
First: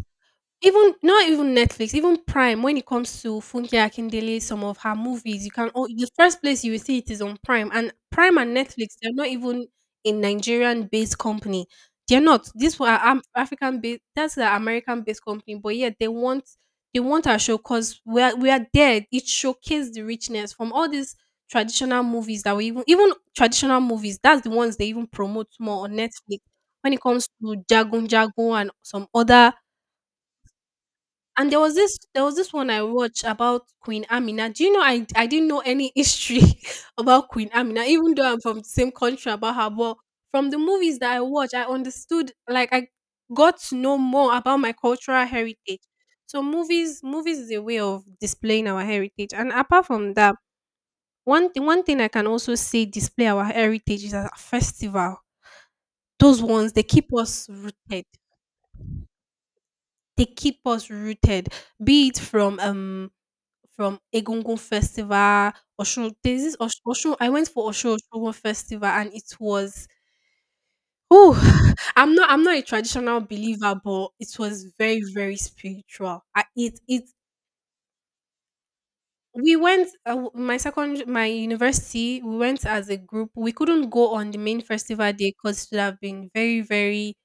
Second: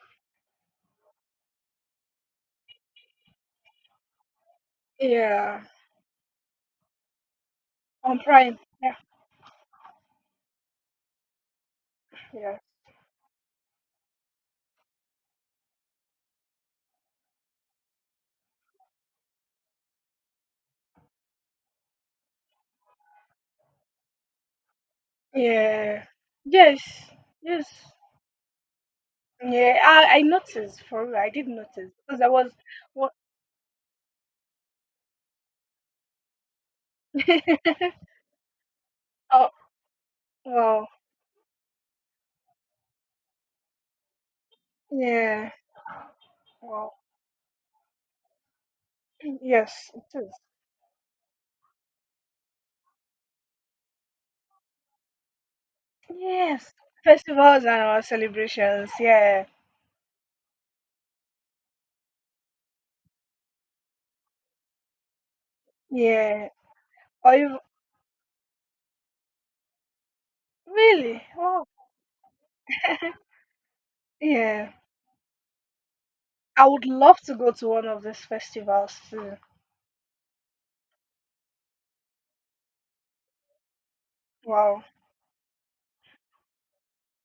Speaker 1: even not even Netflix, even Prime, when it comes to Funke Akindele, some of her movies, you
Speaker 2: Yeah.
Speaker 1: can, oh, the first place you will see it is on Prime. And
Speaker 2: On
Speaker 1: Prime and
Speaker 2: Prime. Yeah.
Speaker 1: Netflix, they're not even a Nigerian-based company. They're not.
Speaker 2: Yeah.
Speaker 1: These were African-based. That's the American-based company. But yeah, they want our show because we are there. It showcased the richness from all these traditional movies that we, even traditional movies. That's the ones they even promote more on
Speaker 2: Yeah.
Speaker 1: Netflix.
Speaker 2: Yes.
Speaker 1: When it comes to
Speaker 2: Yes.
Speaker 1: Jagun Jagun and some other,
Speaker 2: Yeah. I noticed for real. I did
Speaker 1: and there was
Speaker 2: notice
Speaker 1: this,
Speaker 2: because
Speaker 1: there
Speaker 2: I
Speaker 1: was this
Speaker 2: was.
Speaker 1: one I
Speaker 2: wa-
Speaker 1: watched about Queen Amina. Do you know I didn't know any history <laughs> about Queen Amina, even though I'm from the same country about
Speaker 2: <laughs>
Speaker 1: her. But from the
Speaker 2: Wow.
Speaker 1: movies that I watched, I understood, like I got to know more about my cultural
Speaker 2: Yeah.
Speaker 1: heritage. So
Speaker 2: Wow.
Speaker 1: movies is a way of displaying our heritage.
Speaker 2: <clears throat>
Speaker 1: And apart
Speaker 2: Yes,
Speaker 1: from
Speaker 2: it is.
Speaker 1: that, one thing I can also say display our heritage is a festival. Those ones
Speaker 2: Yes.
Speaker 1: they keep us
Speaker 2: Festivals and our
Speaker 1: rooted.
Speaker 2: celebrations. Yeah.
Speaker 1: They keep us rooted. Be it from from Egungun Festival, Oshun. There's
Speaker 2: Yeah.
Speaker 1: this Oshun. I
Speaker 2: Or
Speaker 1: went
Speaker 2: you
Speaker 1: for Oshun Festival, and it was.
Speaker 2: really?
Speaker 1: Oh,
Speaker 2: Wow.
Speaker 1: <laughs> I'm not. I'm not a traditional believer, but it was
Speaker 2: Yeah.
Speaker 1: very, very spiritual. I,
Speaker 2: I
Speaker 1: it.
Speaker 2: would
Speaker 1: It.
Speaker 2: love to go to one of these festivals too.
Speaker 1: We went. My second. My university. We went as a group. We couldn't go on the main
Speaker 2: Wow.
Speaker 1: festival day because it would have been very, very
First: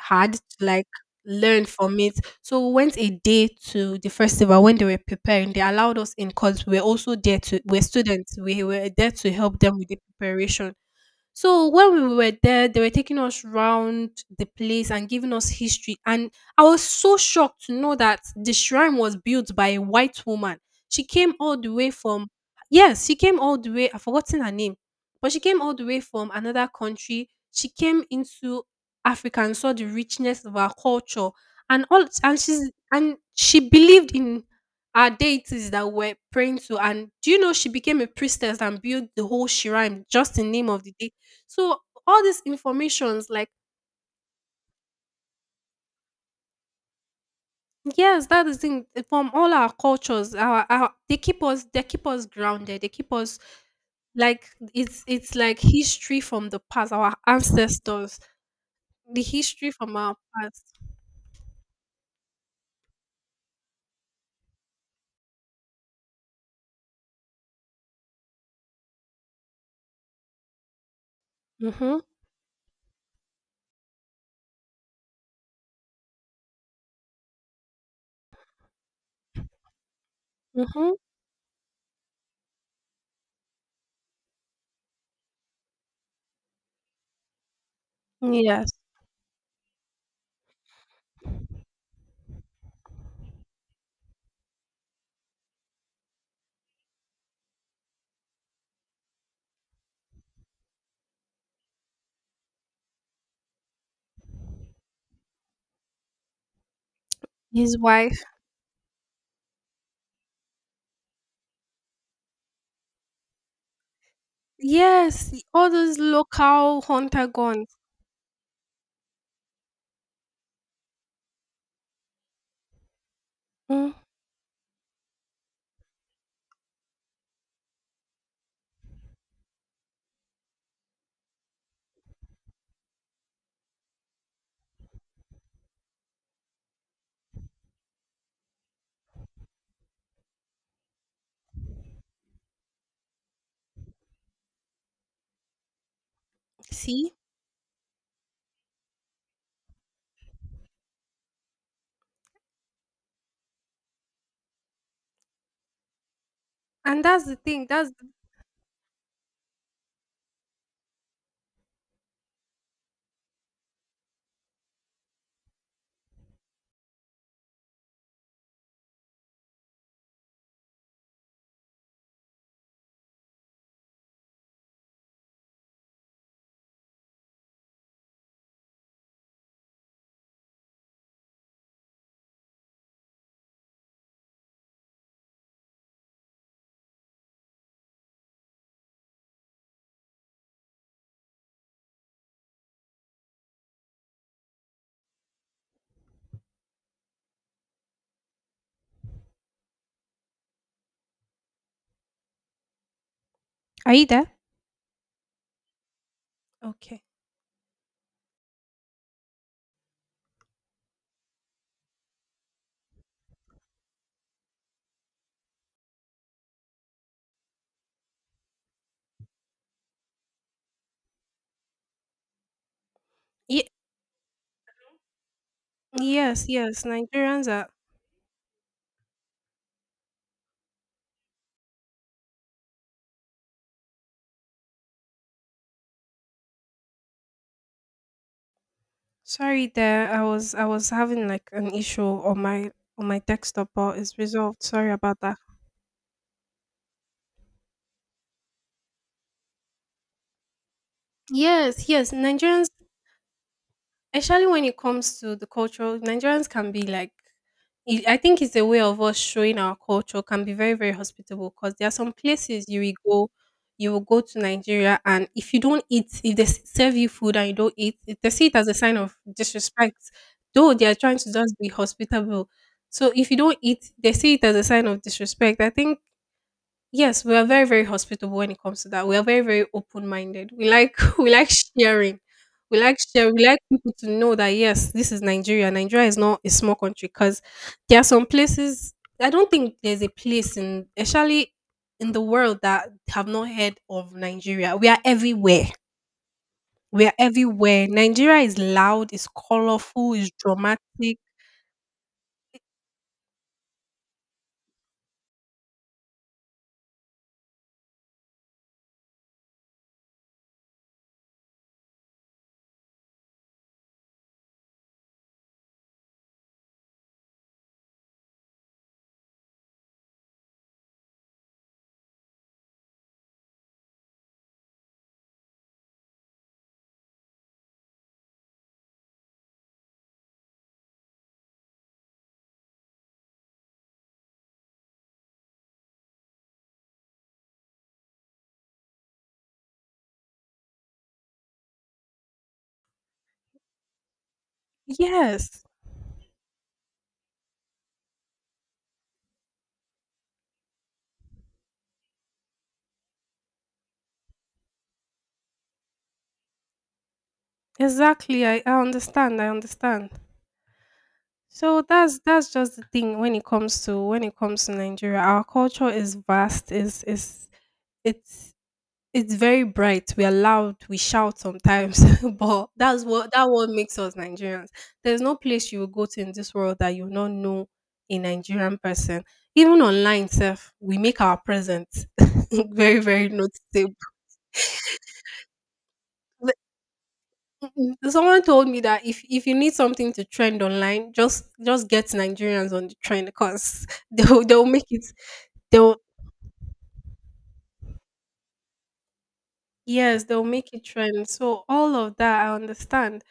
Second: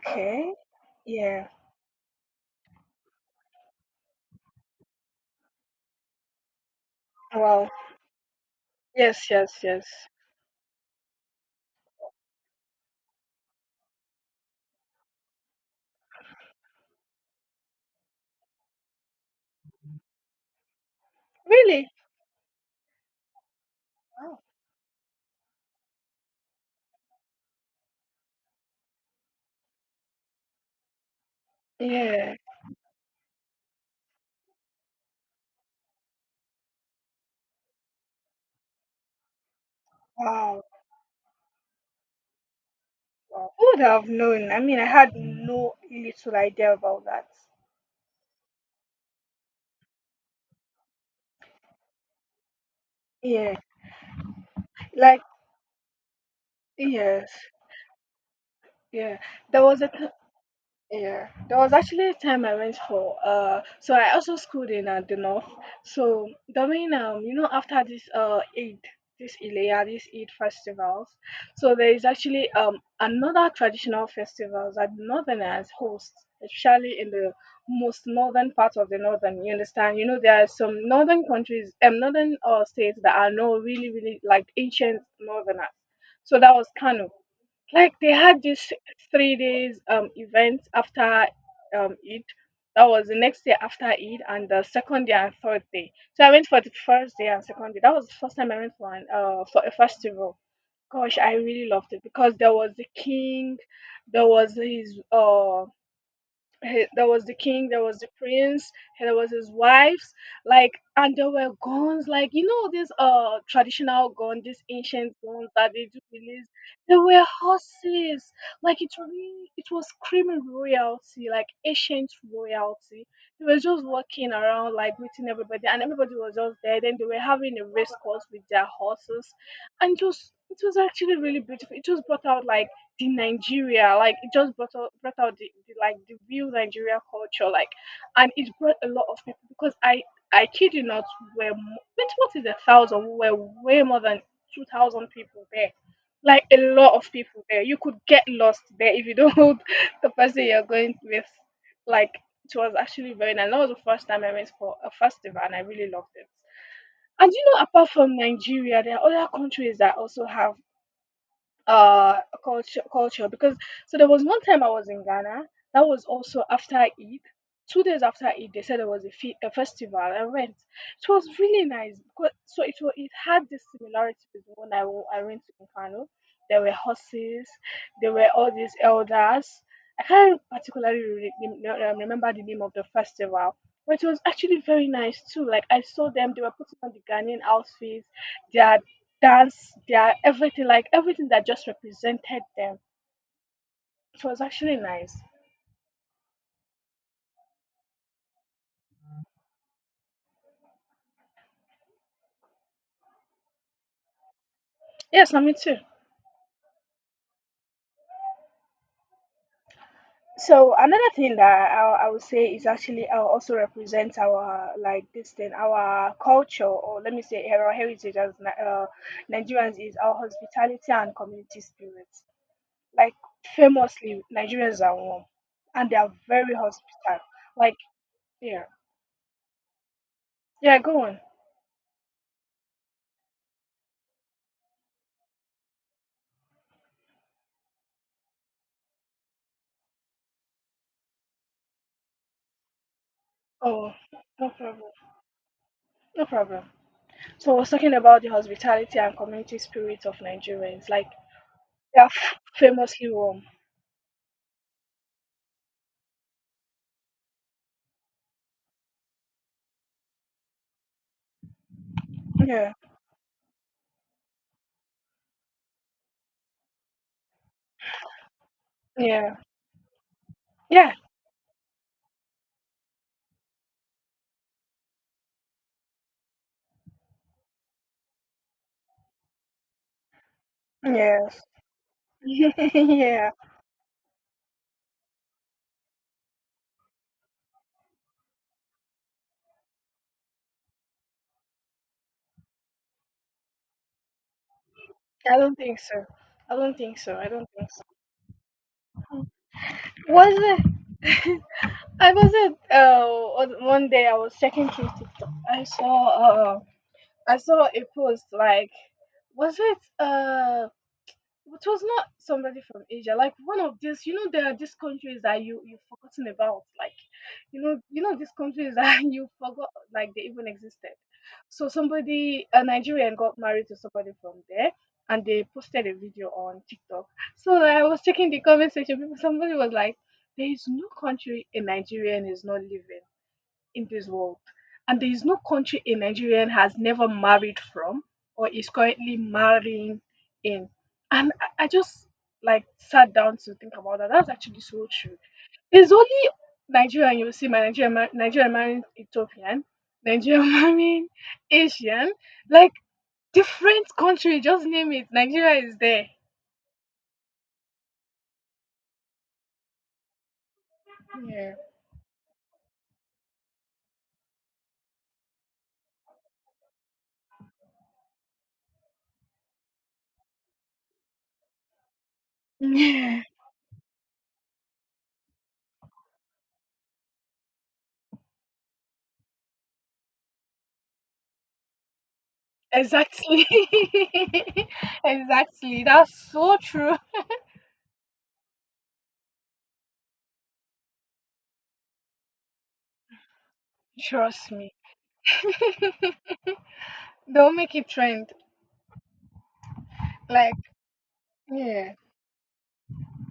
Speaker 1: had to like
Speaker 2: Yeah.
Speaker 1: learn from it. So we went a day to the festival when they were preparing. They allowed us in because we were also there to,
Speaker 2: Wow.
Speaker 1: we're students. We were there
Speaker 2: Yes,
Speaker 1: to
Speaker 2: yes,
Speaker 1: help them
Speaker 2: yes.
Speaker 1: with the preparation. So when we were there, they were taking us round the place and giving us history. And I was so shocked to know that the shrine was built by a white woman. She came all the
Speaker 2: Really?
Speaker 1: way from, yes, she came all the way. I've
Speaker 2: Wow.
Speaker 1: forgotten her name, but she came all the way from another country. She came into Africa and saw the richness of our culture and all,
Speaker 2: Yeah.
Speaker 1: and she believed in our deities that we're praying to, and do you know she became a priestess and built the whole shrine just in
Speaker 2: Wow.
Speaker 1: name of the deity, so all these informations, like
Speaker 2: Wow. Who would have known? I mean, I had no little idea about that.
Speaker 1: yes, that is thing, eh, from all our cultures. Our They keep us, they keep us grounded. They keep us
Speaker 2: Yeah.
Speaker 1: like it's
Speaker 2: Like,
Speaker 1: it's like history from the past. Our
Speaker 2: yes.
Speaker 1: ancestors,
Speaker 2: Yeah.
Speaker 1: the
Speaker 2: There
Speaker 1: history
Speaker 2: was a
Speaker 1: from our past.
Speaker 2: Yeah, there was actually a time I went for so I also schooled in the north. So during after this Eid, this Ilaya, this Eid festivals, so there
Speaker 1: Mhm.
Speaker 2: is actually another traditional festivals that northerners host, especially in the most northern part of the northern. You understand? You know there are some
Speaker 1: Mhm.
Speaker 2: northern countries, northern states that are not really really like ancient northerners. So that was Kano, like they had
Speaker 1: Yes.
Speaker 2: this 3 days event after Eid. That was the next day after Eid and the second day and third day. So I went for the first day and second day. That was the first time I went for for a festival. Gosh, I really loved it because there was the king, there was his uh, there was the king,
Speaker 1: His
Speaker 2: there was the
Speaker 1: wife.
Speaker 2: prince, and there was his wives, like, and there were guns, like you know this traditional gun, these ancient
Speaker 1: Yes.
Speaker 2: guns
Speaker 1: All
Speaker 2: that they
Speaker 1: those
Speaker 2: do release.
Speaker 1: local
Speaker 2: There were
Speaker 1: hunter guns.
Speaker 2: horses, like it was screaming royalty, like ancient royalty. They were just
Speaker 1: Mm.
Speaker 2: walking around, like greeting everybody, and everybody was just there. Then they were having a race course with their horses, and just it was actually really beautiful. It just brought out like the Nigeria, like it just brought out the like the real Nigeria culture, like, and it brought a lot of people because I kid you not, wait, what is 1,000? We were way more than 2,000 people there, like a lot
Speaker 1: See,
Speaker 2: of people there. You could get lost there if you don't <laughs> hold the person you're going with. Like it was actually very nice. That was the first time I went for a festival, and I really loved it.
Speaker 1: and that's
Speaker 2: And
Speaker 1: the
Speaker 2: you know,
Speaker 1: thing.
Speaker 2: apart from Nigeria, there are other countries that also have uh culture because so there was one time I was in Ghana that was also after Eid. 2 days after Eid, they said there was a festival. I went. It was really nice because so it had this similarity with when I went to Nkano. There were horses. There were all these elders. I can't particularly remember the name of the festival, but it was actually very nice too. Like I saw them, they were putting on the Ghanaian outfits. Their dance, their everything, like everything that just represented them. It was actually nice.
Speaker 1: Are you there?
Speaker 2: Yes, I mean too.
Speaker 1: Okay.
Speaker 2: So another thing that I would say is actually also represents our like this thing, our culture, or let me say our heritage as Nigerians is our hospitality and community spirit. Like
Speaker 1: Ye-
Speaker 2: famously, Nigerians are warm and they are
Speaker 1: yes.
Speaker 2: very
Speaker 1: Yes.
Speaker 2: hospitable.
Speaker 1: Nigerians are,
Speaker 2: Like yeah, yeah, go on.
Speaker 1: sorry there, I was having like an issue on my desktop,
Speaker 2: Oh,
Speaker 1: but it's
Speaker 2: no
Speaker 1: resolved. Sorry
Speaker 2: problem,
Speaker 1: about that.
Speaker 2: no problem. So I was talking about the hospitality and community spirit of Nigerians. Like
Speaker 1: Yes,
Speaker 2: they are
Speaker 1: yes, Nigerians,
Speaker 2: famously warm.
Speaker 1: especially when it comes to the culture, Nigerians can be like, I think it's a way of us showing our culture, can be very, very hospitable because there are some places
Speaker 2: Yeah,
Speaker 1: you will go to Nigeria, and if you don't eat, if they serve you food and you don't eat, they see it as a sign of
Speaker 2: yeah,
Speaker 1: disrespect. Though they
Speaker 2: yeah,
Speaker 1: are trying to just be hospitable, so if you don't eat, they see it as a sign of disrespect. I think, yes, we are very, very hospitable when it comes to that. We are very, very open-minded. We like, <laughs> we
Speaker 2: yes,
Speaker 1: like sharing.
Speaker 2: <laughs>
Speaker 1: We like
Speaker 2: yeah.
Speaker 1: share. We like people to know that yes, this is Nigeria. Nigeria is not a small country because there are some places. I don't think there's a place in, especially in the world, that have not heard of Nigeria. We are
Speaker 2: I don't
Speaker 1: everywhere.
Speaker 2: think so. I don't think
Speaker 1: We are
Speaker 2: so. I don't think
Speaker 1: everywhere. Nigeria is loud.
Speaker 2: so.
Speaker 1: It's colorful. It's
Speaker 2: Was it?
Speaker 1: dramatic.
Speaker 2: <laughs> I was
Speaker 1: It,
Speaker 2: at one day I was checking through TikTok. I saw uh I saw a post like was it it was not somebody from Asia. Like one of these, you know, there are these countries that you've forgotten about. Like, you know these countries <laughs> that you forgot like they even existed. So somebody, a Nigerian, got married to somebody from there, and they posted a video on TikTok. So I was checking the comment section. Somebody was like, "There is no country a Nigerian is not living in this world. And there is no country a Nigerian has never married from or is currently marrying in." And I just like sat down to think about that. That's actually so true.
Speaker 1: yes,
Speaker 2: There's only Nigeria you will see my Nigeria marrying Ethiopian, Nigeria <laughs> marrying Asian, like different country, just name it. Nigeria is there.
Speaker 1: exactly. I understand. I understand.
Speaker 2: Yeah.
Speaker 1: So that's just the thing when it comes to when it comes to Nigeria. Our culture is vast. Is it's it's very bright. We are loud. We shout sometimes, <laughs> but that's
Speaker 2: Yeah.
Speaker 1: what, that what makes us Nigerians. There's no place you will go to in this world that you will not know a Nigerian person. Even online self, we make our presence <laughs> very very
Speaker 2: Exactly.
Speaker 1: noticeable.
Speaker 2: <laughs> Exactly. That's so true.
Speaker 1: Someone told me that if you need something to trend online, just get Nigerians on the trend because <laughs> they'll
Speaker 2: Trust
Speaker 1: they'll
Speaker 2: me.
Speaker 1: make it. They'll,
Speaker 2: <laughs> They'll make it trend.
Speaker 1: yes, they'll
Speaker 2: Like,
Speaker 1: make it trend. So
Speaker 2: yeah,
Speaker 1: all of that I understand.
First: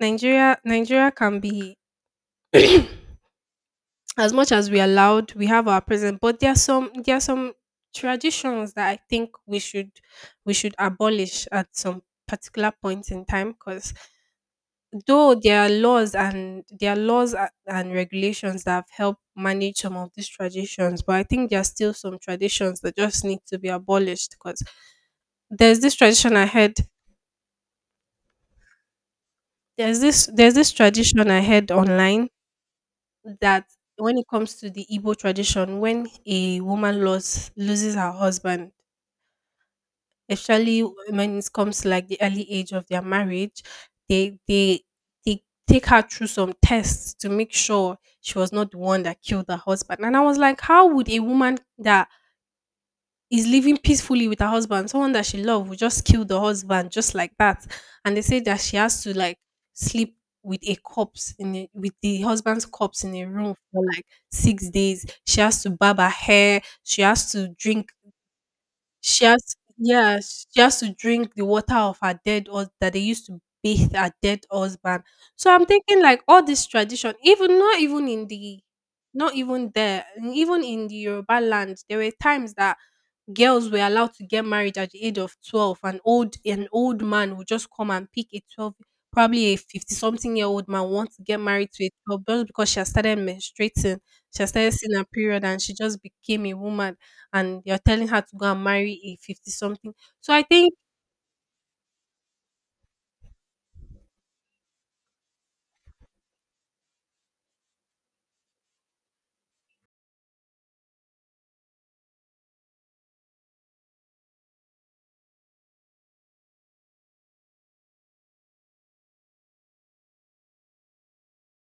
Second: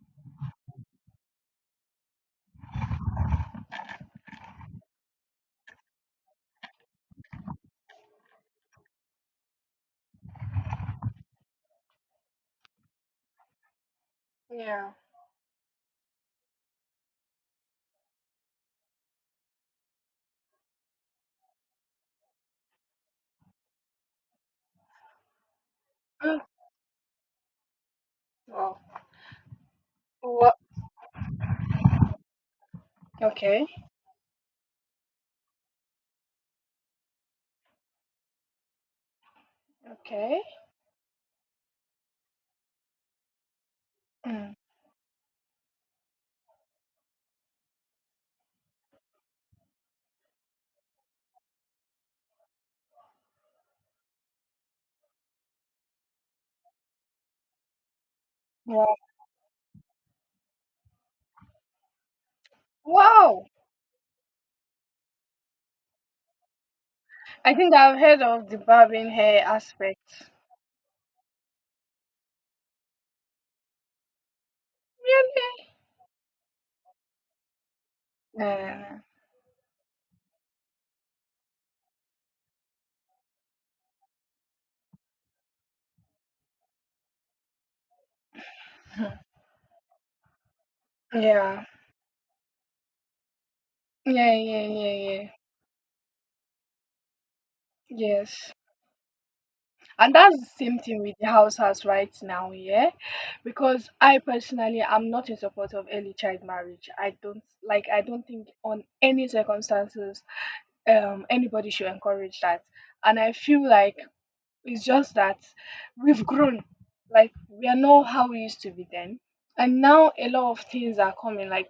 Speaker 1: Nigeria can be <clears throat> as much as we are loud, we have our present, but there are some traditions that I think we should abolish at some particular point in time because
Speaker 2: yeah.
Speaker 1: though there are laws and there are laws a- and regulations that have helped manage some of these traditions, but I think there are still some traditions that just need to be abolished because there's this tradition
Speaker 2: Mm,
Speaker 1: i heard
Speaker 2: wow.
Speaker 1: there's this there's
Speaker 2: Wha-
Speaker 1: this tradition I heard online that
Speaker 2: Okay.
Speaker 1: when it comes to the Igbo tradition, when a woman loses her husband,
Speaker 2: Okay.
Speaker 1: especially when it comes to like the early age of their marriage, they
Speaker 2: Mm.
Speaker 1: they they take her through some tests to make sure she was not the one that killed her husband. And I was like, how would a woman that is living peacefully with her husband, someone that she loved, would just kill the husband just like that? And they say that she
Speaker 2: Wow.
Speaker 1: has to like sleep with a corpse in a, with the husband's corpse in a
Speaker 2: Wow.
Speaker 1: room for like six days. She has to barb her hair. She has to
Speaker 2: I think
Speaker 1: drink.
Speaker 2: I've heard of the barbing
Speaker 1: She
Speaker 2: hair
Speaker 1: has, yeah.
Speaker 2: aspect.
Speaker 1: She has to drink the water of her dead, or that they used to bathe her dead husband. So I'm
Speaker 2: Really?
Speaker 1: thinking, like, all this tradition, even
Speaker 2: Yeah.
Speaker 1: not even there, even in the Yoruba land, there were times that girls were allowed to get married at the age of 12. An old man would just come and pick a 12,
Speaker 2: <laughs>
Speaker 1: probably a 50 something year old man want to get
Speaker 2: Yeah.
Speaker 1: married to a 12 just because she has started menstruating,
Speaker 2: Yeah.
Speaker 1: she has
Speaker 2: Yeah.
Speaker 1: started
Speaker 2: Yeah.
Speaker 1: seeing her
Speaker 2: Yeah.
Speaker 1: period, and she just became a woman, and you're telling her to go
Speaker 2: Yes.
Speaker 1: and marry a 50 something.
Speaker 2: And
Speaker 1: So
Speaker 2: that's
Speaker 1: I
Speaker 2: the
Speaker 1: think,
Speaker 2: same thing with the house right now, yeah? Because I personally am not in support of early child marriage. I don't think on any circumstances anybody should encourage that, and I feel like it's just that we've grown. Like we are not how we used to be then. And now a lot of things are coming. Like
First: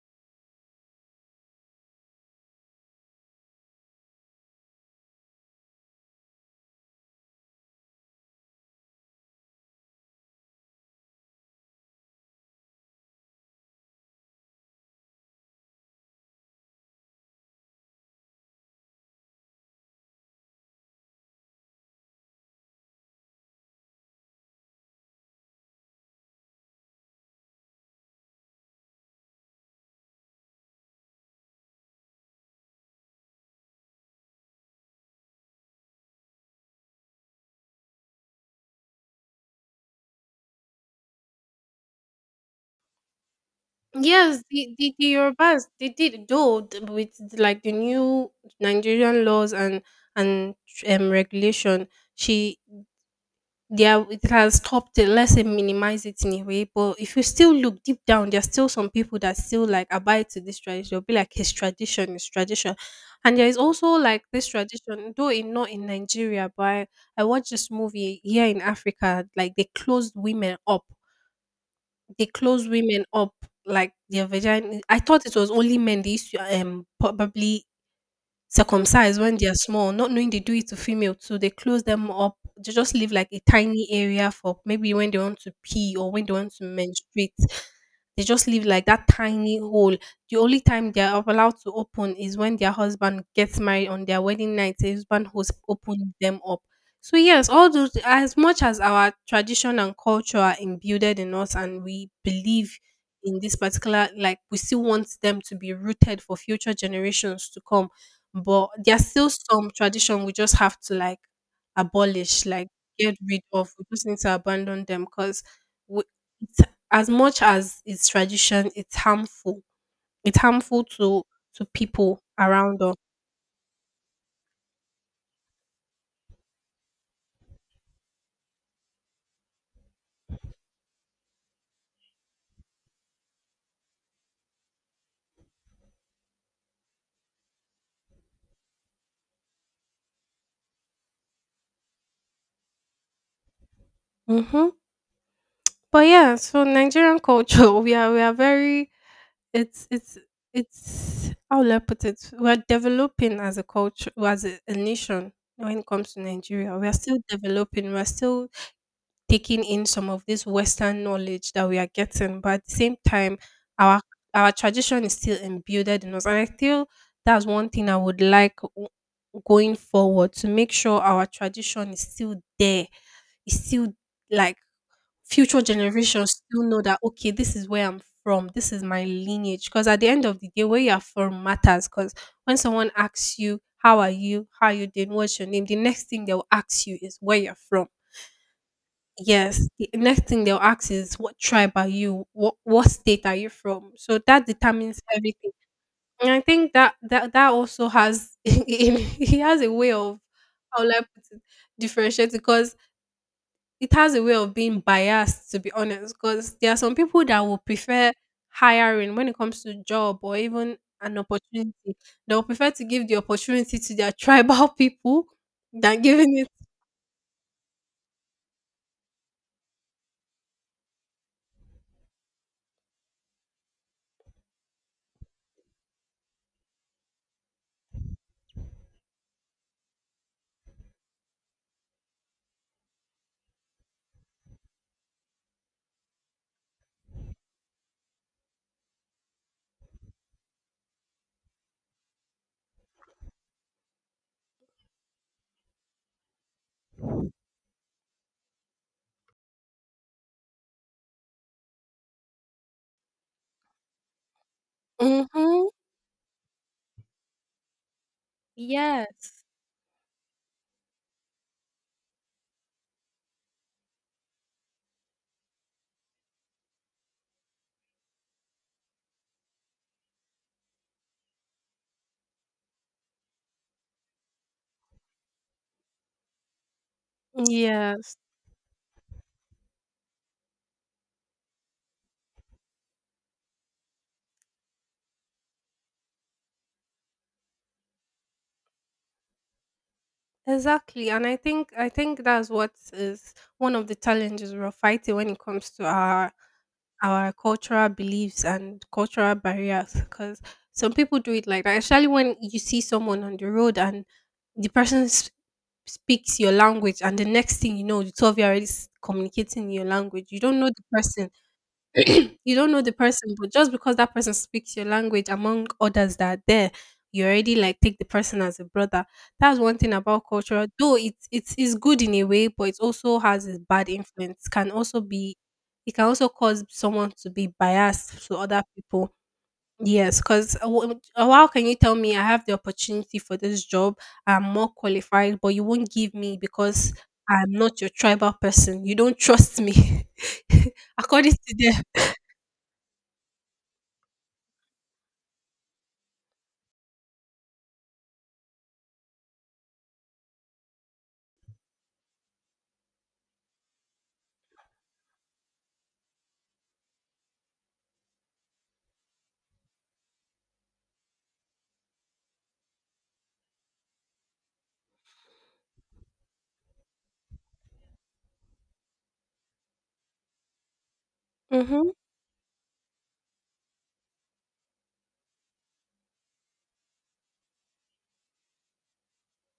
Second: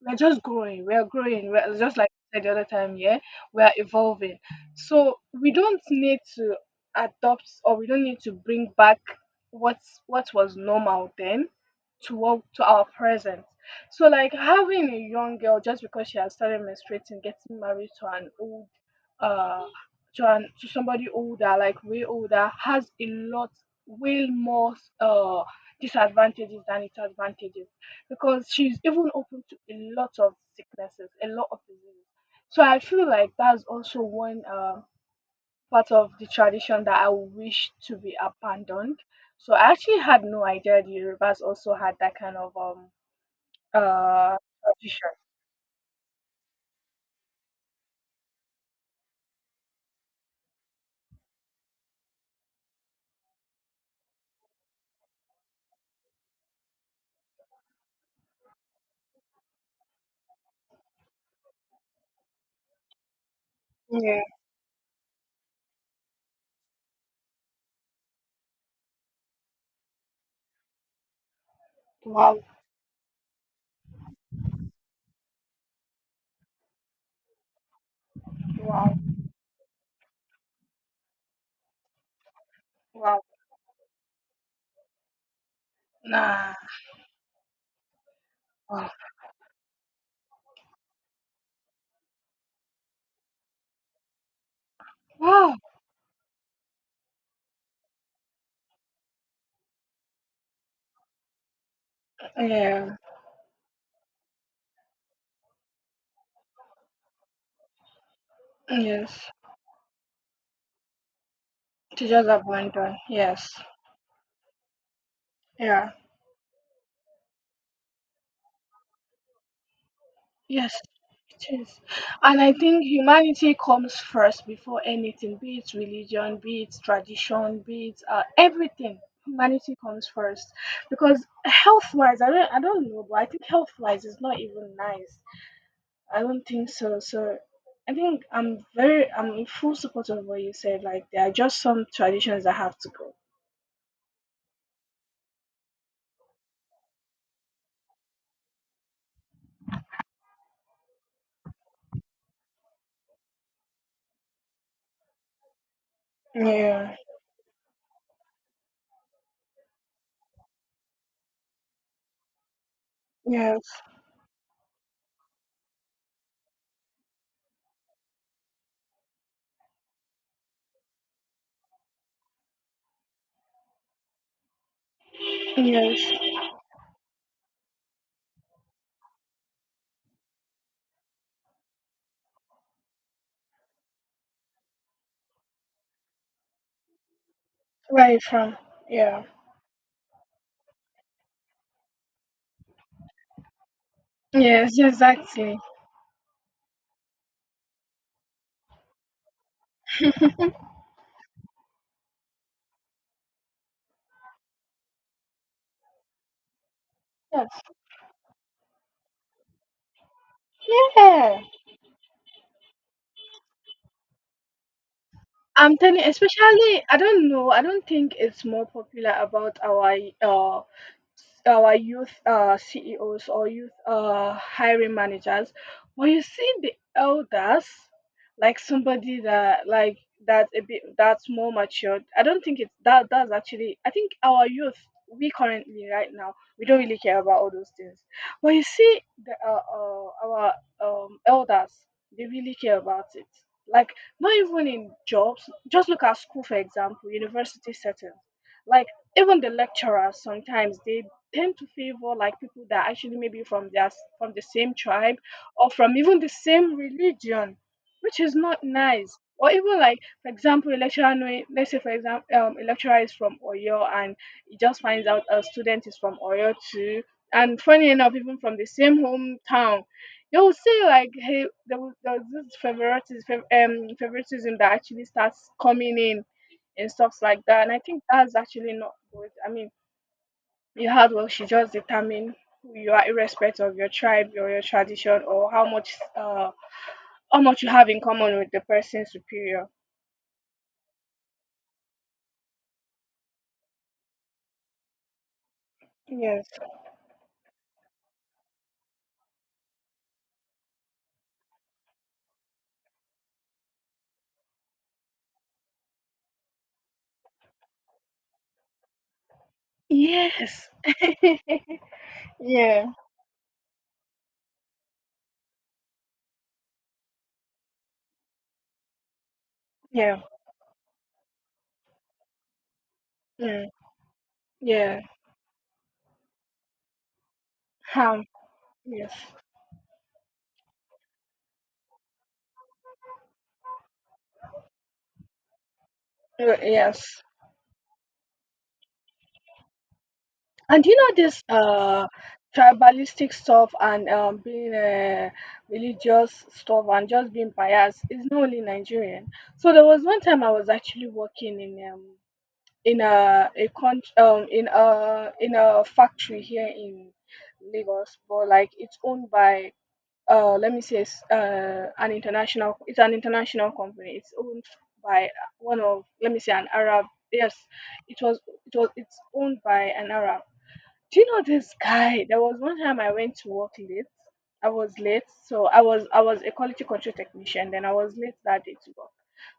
Speaker 2: we're just growing. We're growing. We're just like I said the other time, yeah, we are evolving. So we don't need to adopt or we don't need to bring back what was normal then to our present. So like having a young girl, just because she has started menstruating, getting married to an old uh to an to somebody older, like way older, has a lot way more uh disadvantages than its advantages, because she's even open to a lot of sicknesses, a lot of diseases. So I feel like that's also one part of the tradition that I wish to be abandoned. So I actually had no idea the Yorubas also had that kind of uh
Speaker 1: yes, the
Speaker 2: tradition.
Speaker 1: Yorubas they did, though with like the new Nigerian laws and and regulation, she there, it has stopped it. Let's say minimize it in a way. But if you still look deep down, there's still some people that still like abide to this tradition. They'll be like his tradition, his tradition. And there is also like
Speaker 2: Yeah.
Speaker 1: this tradition, though in not in Nigeria, but I watched this movie here in Africa, like they closed women up. They
Speaker 2: Wow.
Speaker 1: closed women up like their vagina. I thought it was only men. They used to probably
Speaker 2: Wow.
Speaker 1: circumcised when they are small, not knowing they do it to female too. They close them up. They just leave
Speaker 2: Wow.
Speaker 1: like a tiny area for maybe when they want to pee or when they want
Speaker 2: Nah.
Speaker 1: to menstruate. They just leave like
Speaker 2: Wow.
Speaker 1: that tiny hole. The only time they are allowed to open is when their husband gets married, on their wedding night. The husband who's
Speaker 2: Wow.
Speaker 1: opened them up. So yes, all those, as much as our tradition and culture are imbued in us and we believe
Speaker 2: Yeah.
Speaker 1: in this particular, like, we still want them to be rooted for future generations to come, but there's
Speaker 2: Yes.
Speaker 1: still some tradition we just have to like
Speaker 2: Teachers
Speaker 1: abolish, like
Speaker 2: abandon,
Speaker 1: get
Speaker 2: yes.
Speaker 1: rid of. We just need to abandon them because
Speaker 2: Yeah,
Speaker 1: it's, as much as it's tradition, it's harmful. It's
Speaker 2: yes,
Speaker 1: harmful
Speaker 2: it
Speaker 1: to
Speaker 2: is.
Speaker 1: people
Speaker 2: And I
Speaker 1: around
Speaker 2: think
Speaker 1: us.
Speaker 2: humanity comes first before anything, be it religion, be it tradition, be it everything. Humanity comes first, because health wise, I don't know, but I think health wise is not even nice. I don't think so. So I think I'm in full support of what you said. Like there are just some traditions that have to go.
Speaker 1: Mm-hmm. But yeah, so Nigerian culture, <laughs> we are very it's it's, how will I put it? We're developing as a culture, as a nation when it comes to Nigeria. We are
Speaker 2: Yeah.
Speaker 1: still developing. We're still taking in some of this Western knowledge that we are getting, but at the same time,
Speaker 2: Yes,
Speaker 1: our our tradition is still imbued in us, and I feel that's one thing I would like going forward to make sure our tradition is still there. It's still like future generations
Speaker 2: yes.
Speaker 1: still know that, okay, this is where I'm from, this is my lineage. Because at the end of the day, where you are from matters. Because when someone asks you, "How are you? How are you doing? What's your name?" the next thing they will ask you is where you're from.
Speaker 2: Where are you from? Yeah.
Speaker 1: Yes. The next thing they'll ask is, "What tribe are you? What state are you from?" So that
Speaker 2: Yes,
Speaker 1: determines everything,
Speaker 2: exactly.
Speaker 1: and I think that also has <laughs> he has a way of, how will I put it, differentiate, because it has a way of being biased, to be honest. Because there are some people that
Speaker 2: Yes.
Speaker 1: will prefer hiring when it comes to job or even an
Speaker 2: Yeah.
Speaker 1: opportunity. They'll prefer to give the opportunity to their <laughs> tribal people
Speaker 2: I'm
Speaker 1: than
Speaker 2: telling,
Speaker 1: giving it.
Speaker 2: especially I don't know, I don't think it's more popular about uh our youth CEOs or youth hiring managers. When you see the elders, like somebody that like that's a bit that's more matured. I don't think it's that. That's actually, I think our youth, we currently right now we don't really care about all those things. When you see the our elders, they really care about it. Like not even in jobs, just look at school, for example, university setting. Like even the lecturers sometimes, they tend to favor like people that actually maybe from their from the same tribe
Speaker 1: Mm-hmm.
Speaker 2: or from even the same religion, which is not nice.
Speaker 1: Yes.
Speaker 2: Or even like, for example, a lecturer knowing, let's say for example, a lecturer is from Oyo and he just finds out a student is from Oyo too, and funny enough even from the same hometown, they will say like, hey, there was this favoritism that actually starts coming in and stuff like that. And I think
Speaker 1: Yes.
Speaker 2: that's actually not good. I mean, your hard work should just determine who you are, irrespective of your tribe or your tradition or how much you have in common with the person superior.
Speaker 1: Exactly, and I think that's what is one of the challenges we're fighting when it comes to
Speaker 2: Yes.
Speaker 1: our cultural beliefs and cultural barriers. Because some people do it like that, especially when you see someone on the road and the person speaks your language, and the next thing you know, the two of you are already communicating in your language. You don't know
Speaker 2: Yes.
Speaker 1: the
Speaker 2: <laughs>
Speaker 1: person, you don't know
Speaker 2: Yeah.
Speaker 1: the person, but just because that person speaks your language among others that are there, you already like take the person as a brother. That's one thing
Speaker 2: Yeah.
Speaker 1: about culture. Though it it's good in a way, but it also has its
Speaker 2: Mm,
Speaker 1: bad influence. Can also
Speaker 2: yeah.
Speaker 1: be, it can also cause someone to be
Speaker 2: um
Speaker 1: biased to other people.
Speaker 2: yes.
Speaker 1: Yes, because how can you tell me I have the opportunity for this job? I'm more qualified, but you won't give me because
Speaker 2: Yes.
Speaker 1: I'm not your tribal person. You don't trust me,
Speaker 2: And you
Speaker 1: <laughs>
Speaker 2: know
Speaker 1: according
Speaker 2: this
Speaker 1: to them.
Speaker 2: tribalistic stuff, and being religious stuff and just being biased is not only Nigerian. So there was one time I was actually working in a con- in a factory here in Lagos, but like it's owned by let me say it's an international company. It's owned by one of let me say an Arab. Yes, it was it's owned by an Arab. Do you know this
Speaker 1: Mhm.
Speaker 2: guy? There was one time I went to work late. I was late, so I was a quality control technician. Then I was late that day to work.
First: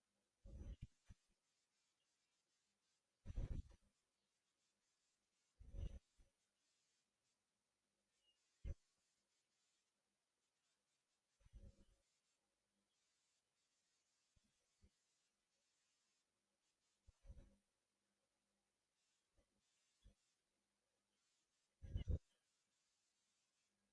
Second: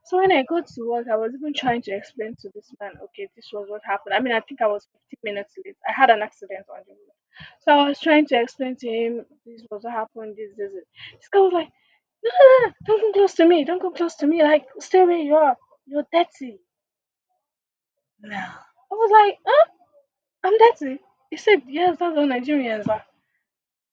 Speaker 2: So when I got to work, I was even trying to explain to this man, okay, this was what happened. I mean, I think I was 15 minutes late. I had an accident on the road. So I was trying to explain to him, this was what happened, this, this, this. This guy was like, no, no, no, no, don't come close to me. Don't come close to me. Like, stay where you are. You're dirty. No. I was like, huh? I'm dirty. He said, yes, that's how Nigerians are.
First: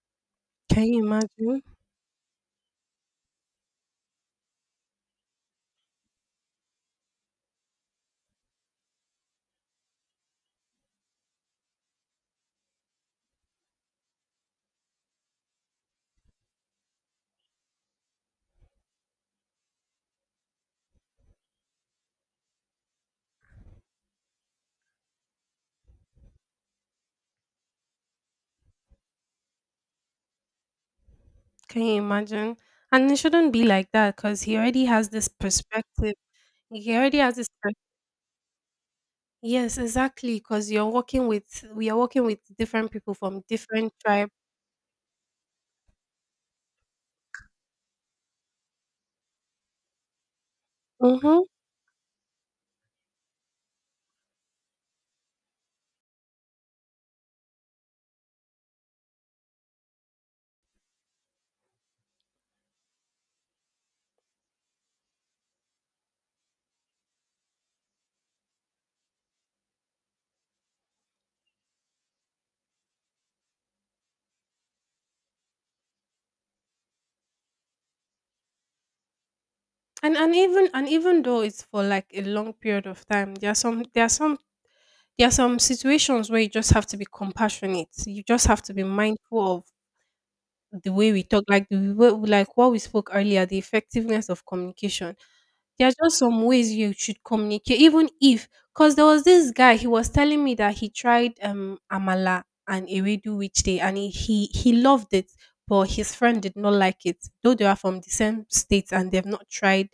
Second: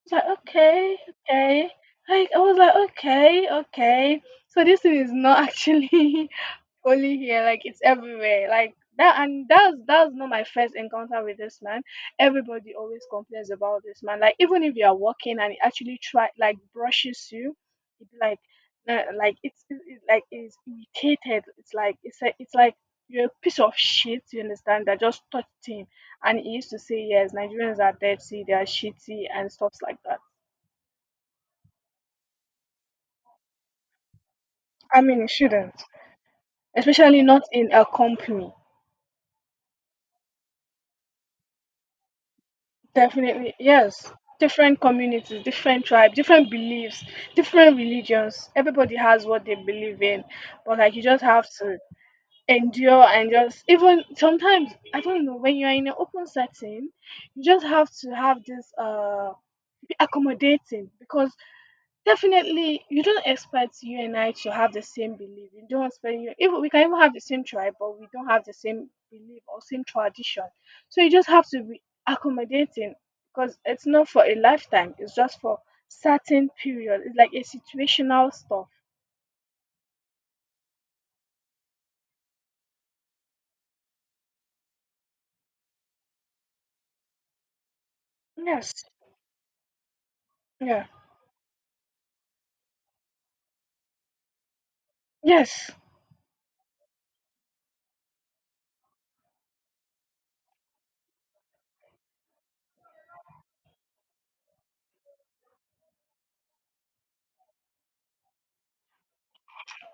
Speaker 2: It's like,
Speaker 1: Can
Speaker 2: okay,
Speaker 1: you imagine?
Speaker 2: okay. Like I was like, okay, okay. So this thing is not actually <laughs> only here, like it's everywhere. Like that and that's not my first encounter with this man. Everybody always complains about this man. Like even if you are walking and he actually try like brushes you, it's like it's like it's irritated. It's like it's a, it's like you're a piece of shit, you understand, that just touched him and he used to say yes nigerians are dirty they are shitty and stuff like that.
Speaker 1: Can you imagine? And it shouldn't be like that, because he already
Speaker 2: I
Speaker 1: has
Speaker 2: mean,
Speaker 1: this
Speaker 2: it shouldn't,
Speaker 1: perspective. He already
Speaker 2: especially
Speaker 1: has
Speaker 2: not
Speaker 1: this
Speaker 2: in a company.
Speaker 1: Yes, exactly. Because you're working with, we are working with different people from
Speaker 2: Definitely,
Speaker 1: different
Speaker 2: yes.
Speaker 1: tribe.
Speaker 2: Different communities, different tribes, different beliefs, different religions. Everybody has what they believe in, but like you just
Speaker 1: Mm-hmm.
Speaker 2: have to endure and just even sometimes I don't know when you are in an open setting, you just have to have this be accommodating because definitely, you don't expect you and I to have the same belief. You don't expect you even we can even have the same tribe, but we don't have the same belief or same tradition. So you just have to be accommodating because it's not for a lifetime. It's just for certain period. It's like a situational stuff.
Speaker 1: And even though it's for like a long period of time, there are some there are some there are some situations where you just have to be compassionate. You just have
Speaker 2: Yes.
Speaker 1: to be mindful of
Speaker 2: Yeah.
Speaker 1: the way we talk, like the way, like what we spoke earlier, the effectiveness of communication.
Speaker 2: Yes.
Speaker 1: There are just some ways you should communicate, even if, because there was this guy, he was telling me that he tried Amala and Ewedu which day, and he, he loved it, but his friend did not like it, though they are from the same state and they've not tried,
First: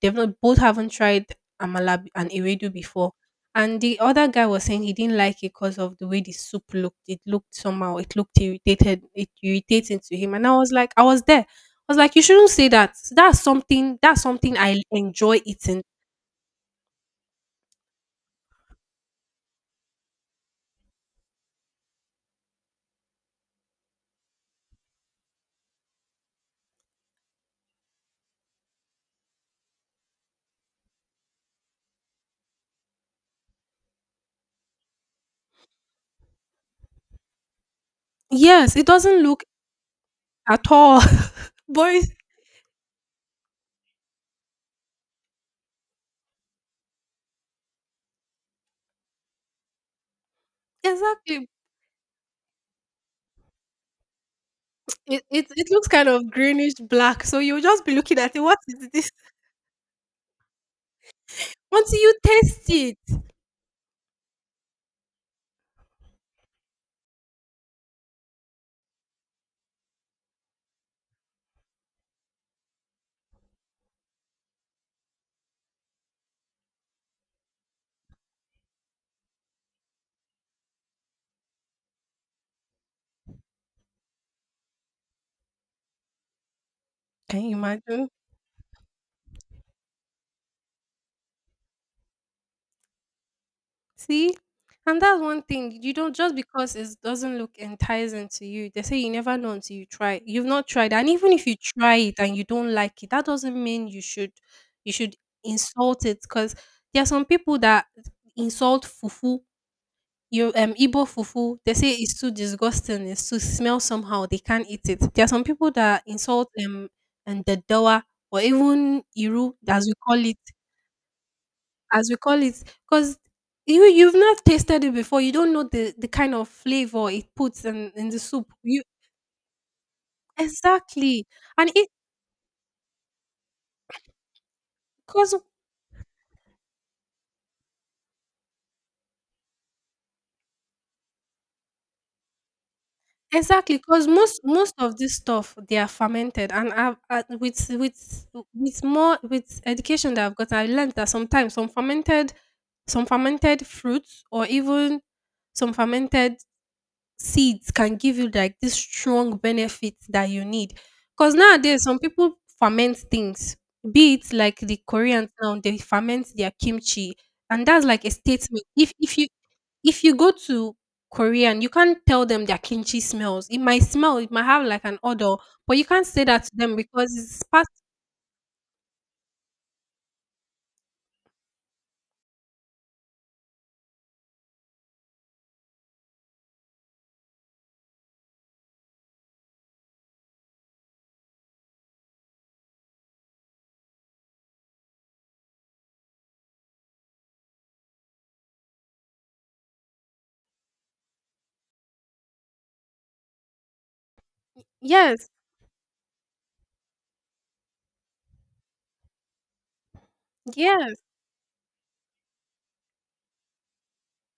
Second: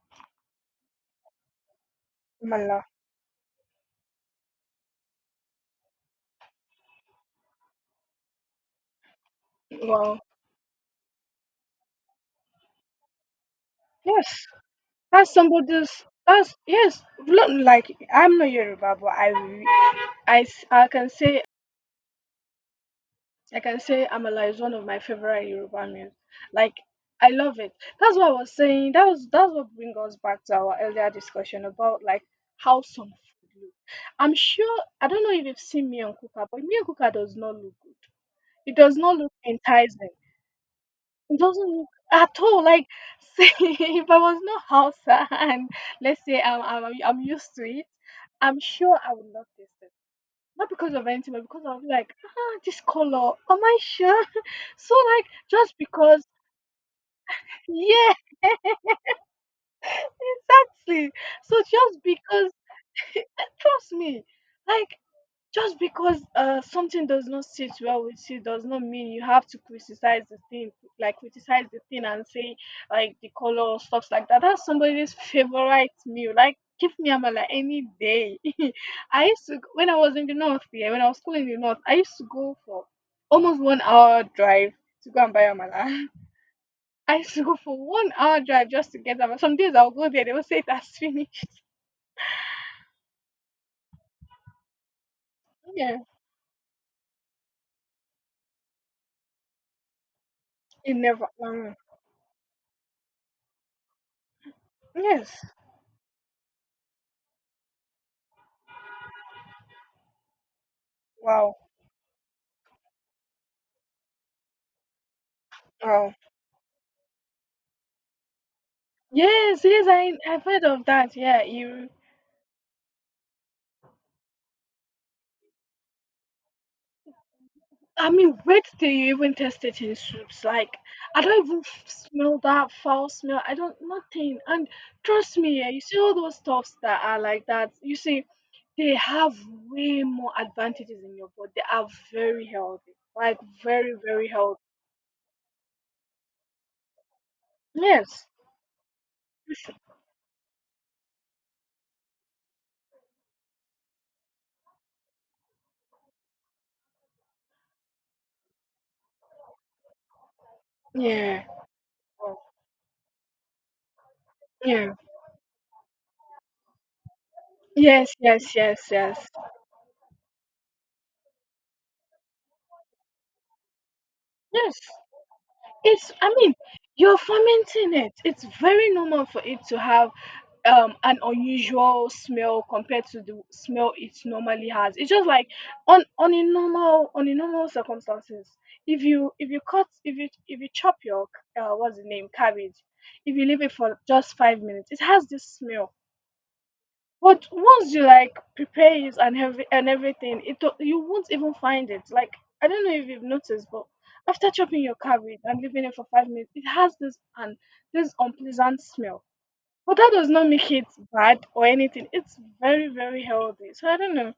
Speaker 1: they've not both haven't tried amala and ewedu
Speaker 2: Mala.
Speaker 1: before. And the other guy was saying he didn't like it because of the way the soup looked. It looked somehow. It looked irritated. It irritating to
Speaker 2: Wow.
Speaker 1: him. And I was like, I was there. I was like, you shouldn't say that. That's something. That's
Speaker 2: Yes.
Speaker 1: something I
Speaker 2: That's
Speaker 1: enjoy eating.
Speaker 2: somebody's. That's yes. Look, like I'm not Yoruba, but I, s- I can say I can say Amala is one of my favorite Yoruba meals. Like I love it. That's what I was saying. That's what brings us back to our earlier discussion about like how some food look. I'm sure I don't know if you've seen Miyan Kuka, but Miyan Kuka does not look good.
Speaker 1: Yes,
Speaker 2: It
Speaker 1: it
Speaker 2: does not
Speaker 1: doesn't
Speaker 2: look
Speaker 1: look
Speaker 2: enticing.
Speaker 1: at all.
Speaker 2: It doesn't
Speaker 1: <laughs>
Speaker 2: look
Speaker 1: But it's,
Speaker 2: at all like <laughs> say if I was not Hausa and let's say I'm used to it, I'm sure I would not taste it. Not because of anything, but
Speaker 1: exactly,
Speaker 2: because I would like, ah, this color. Am I sure? So
Speaker 1: it,
Speaker 2: like
Speaker 1: it it
Speaker 2: just
Speaker 1: looks kind
Speaker 2: because
Speaker 1: of greenish black. So you'll just be
Speaker 2: yeah
Speaker 1: looking at it. What
Speaker 2: <laughs>
Speaker 1: is this?
Speaker 2: exactly. So just
Speaker 1: Until you
Speaker 2: because
Speaker 1: taste it,
Speaker 2: <laughs> trust me, like just because something does not sit well with you does not mean you have to criticize the thing, like criticize the thing and say like the color or stuff like that. That's somebody's <laughs> favorite meal. Like give me amala any day. <laughs> I used to when I was in the north here, when I was schooling in the north, I used to go for almost 1 hour drive to go and buy amala. <laughs> I <laughs> used
Speaker 1: can
Speaker 2: to
Speaker 1: you
Speaker 2: go for
Speaker 1: imagine?
Speaker 2: 1 hour drive just to get them. Some days I'll go there, they will say it has <laughs> finished.
Speaker 1: See? And that's one thing. You
Speaker 2: Yeah,
Speaker 1: don't, just because it doesn't look enticing to you. They say you never know until you try. You've not tried.
Speaker 2: it
Speaker 1: And
Speaker 2: never.
Speaker 1: even if you try it and you don't like it, that doesn't mean you should, you should
Speaker 2: Yes.
Speaker 1: insult it. Because there are some people that insult fufu. You Igbo
Speaker 2: Wow.
Speaker 1: fufu, they say it's too disgusting, it's too smell somehow, they can't eat it. There are some people that
Speaker 2: Wow.
Speaker 1: insult and the dawa, or even iru
Speaker 2: Yes,
Speaker 1: as
Speaker 2: yes,
Speaker 1: we call it,
Speaker 2: I've heard of that. Yeah, you.
Speaker 1: as we call it, because you, you've not tasted it before. You don't know the kind of flavor it puts in
Speaker 2: I
Speaker 1: the
Speaker 2: mean,
Speaker 1: soup.
Speaker 2: wait
Speaker 1: You
Speaker 2: till you even taste it in soups. Like, I
Speaker 1: exactly,
Speaker 2: don't even
Speaker 1: and it
Speaker 2: smell that foul smell. I don't, nothing. And
Speaker 1: because
Speaker 2: trust me, yeah, you see all those stuffs that are like that. You see, they have way more advantages in your body. They are very healthy. Like,
Speaker 1: exactly
Speaker 2: very,
Speaker 1: because
Speaker 2: very
Speaker 1: most
Speaker 2: healthy.
Speaker 1: most of this stuff they are fermented, and I've, I, with
Speaker 2: Yes.
Speaker 1: with more with education that I've got, I learned that sometimes some fermented, some fermented fruits, or even some fermented seeds, can give you like this strong benefit that you need. Because
Speaker 2: Yeah.
Speaker 1: nowadays, some people ferment things, be it like the
Speaker 2: Yeah.
Speaker 1: Koreans now, they ferment their kimchi, and that's like a
Speaker 2: Yes, yes,
Speaker 1: statement.
Speaker 2: yes, yes.
Speaker 1: If you go to Korean, you can't tell them their kimchi smells. It might smell, it might have
Speaker 2: Yes.
Speaker 1: like an odor, but you can't
Speaker 2: It's
Speaker 1: say
Speaker 2: I
Speaker 1: that to
Speaker 2: mean,
Speaker 1: them because
Speaker 2: you're
Speaker 1: it's past.
Speaker 2: fermenting it. It's very normal for it to have an unusual smell compared to the smell it normally has. It's just like on a normal circumstances. If you if you chop your what's the name cabbage, if you leave it for just 5 minutes, it has this smell. But once you like prepare it and have and everything, you won't even find it. Like I don't know if you've noticed, but after chopping your
Speaker 1: Yes,
Speaker 2: cabbage and leaving it for 5 minutes, it has this and this unpleasant smell. But that does not make it
Speaker 1: yeah.
Speaker 2: bad or anything. It's very very healthy. So I don't know.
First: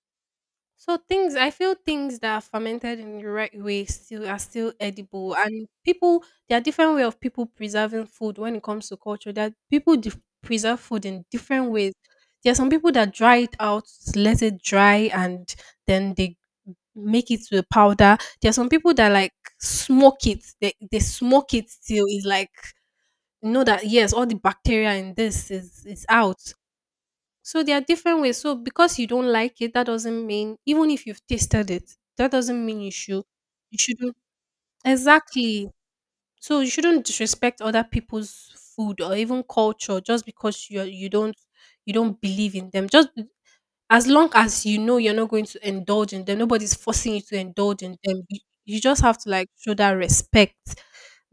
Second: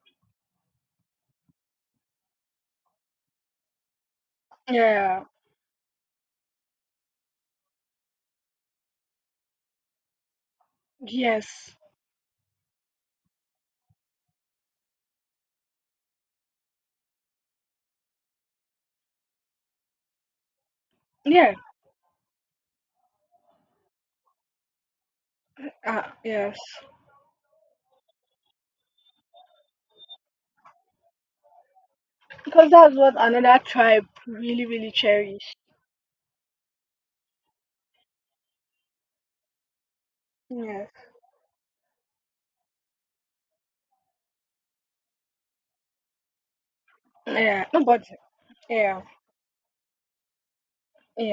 Speaker 1: So things, I feel things that are fermented in the right way still are still
Speaker 2: Yeah.
Speaker 1: edible, and people there are different way of people preserving food when it comes to culture, that people preserve food in different
Speaker 2: Yes.
Speaker 1: ways. There are some people that dry it out, let it dry and then they make it to a powder. There are some people that like smoke it. They smoke
Speaker 2: Yeah.
Speaker 1: it till it's like you know that, yes, all the bacteria in this is out.
Speaker 2: Yes.
Speaker 1: So there are different ways. So because you don't like it, that doesn't mean, even if you've tasted it, that doesn't
Speaker 2: Because
Speaker 1: mean you
Speaker 2: that's what
Speaker 1: should,
Speaker 2: another
Speaker 1: you
Speaker 2: tribe
Speaker 1: shouldn't,
Speaker 2: really really cherish.
Speaker 1: exactly. So you shouldn't disrespect other people's food or even culture just because you are-
Speaker 2: Yes.
Speaker 1: you don't, you don't believe in them. Just as long as you know you're not going to indulge in them, nobody's forcing you to
Speaker 2: Yeah.
Speaker 1: indulge in
Speaker 2: Nobody.
Speaker 1: them. You
Speaker 2: Yeah.
Speaker 1: just have to like show that respect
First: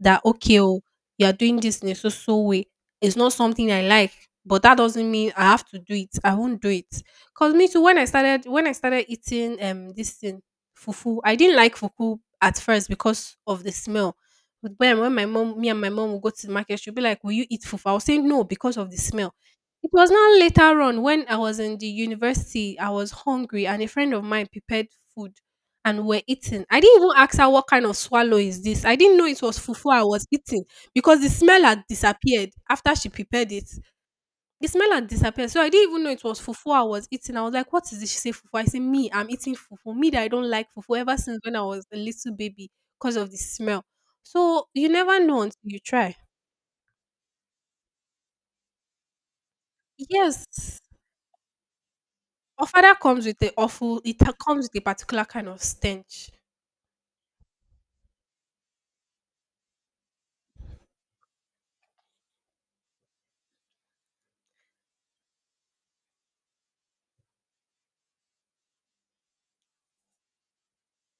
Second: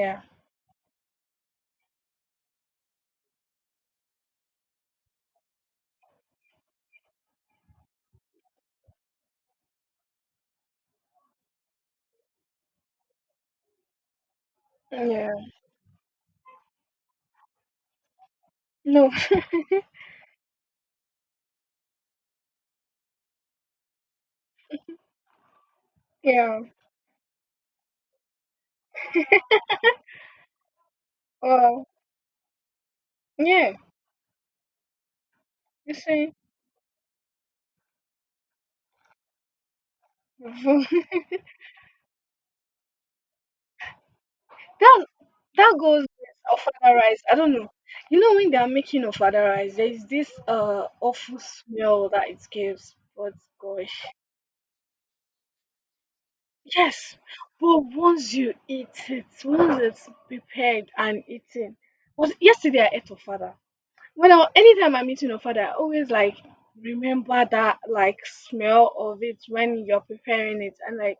Speaker 1: that, okay, oh, you're doing this in a so so way. It's not something I like, but that doesn't mean I have to do it. I won't do it. Cause me too, when I started eating this thing, fufu, I didn't like fufu at first because of the smell. But when my
Speaker 2: Yeah.
Speaker 1: mom, me and my mom would go to the market, she'll be like, "Will you eat fufu?" I was saying no because of the
Speaker 2: No.
Speaker 1: smell. It was now later on when I was in the university, I was hungry and a friend of mine prepared food and we're
Speaker 2: <laughs> yeah.
Speaker 1: eating. I didn't even ask her what kind of swallow is this. I didn't know it was fufu I was eating because the smell had
Speaker 2: Uh,
Speaker 1: disappeared after she prepared it.
Speaker 2: yeah,
Speaker 1: The smell had disappeared. So I didn't
Speaker 2: you
Speaker 1: even know it
Speaker 2: see,
Speaker 1: was fufu I was eating. I was like, what is this? She said fufu. I said, me, I'm eating fufu. Me that I
Speaker 2: <laughs>
Speaker 1: don't like fufu ever
Speaker 2: that
Speaker 1: since when I was a little baby because of the smell. So you never know until
Speaker 2: that
Speaker 1: you
Speaker 2: goes
Speaker 1: try.
Speaker 2: with ofada rice. I don't know. You know when they are making ofada rice, there is this
Speaker 1: Yes.
Speaker 2: awful smell that it
Speaker 1: Ofada
Speaker 2: gives.
Speaker 1: comes
Speaker 2: But
Speaker 1: with a awful
Speaker 2: gosh,
Speaker 1: it ta comes with a particular kind of stench.
Speaker 2: yes. But once you eat it, once it's prepared and eaten. Was yesterday I ate ofada. When I anytime I'm eating ofada, I always like remember that like smell of it when you're preparing it and like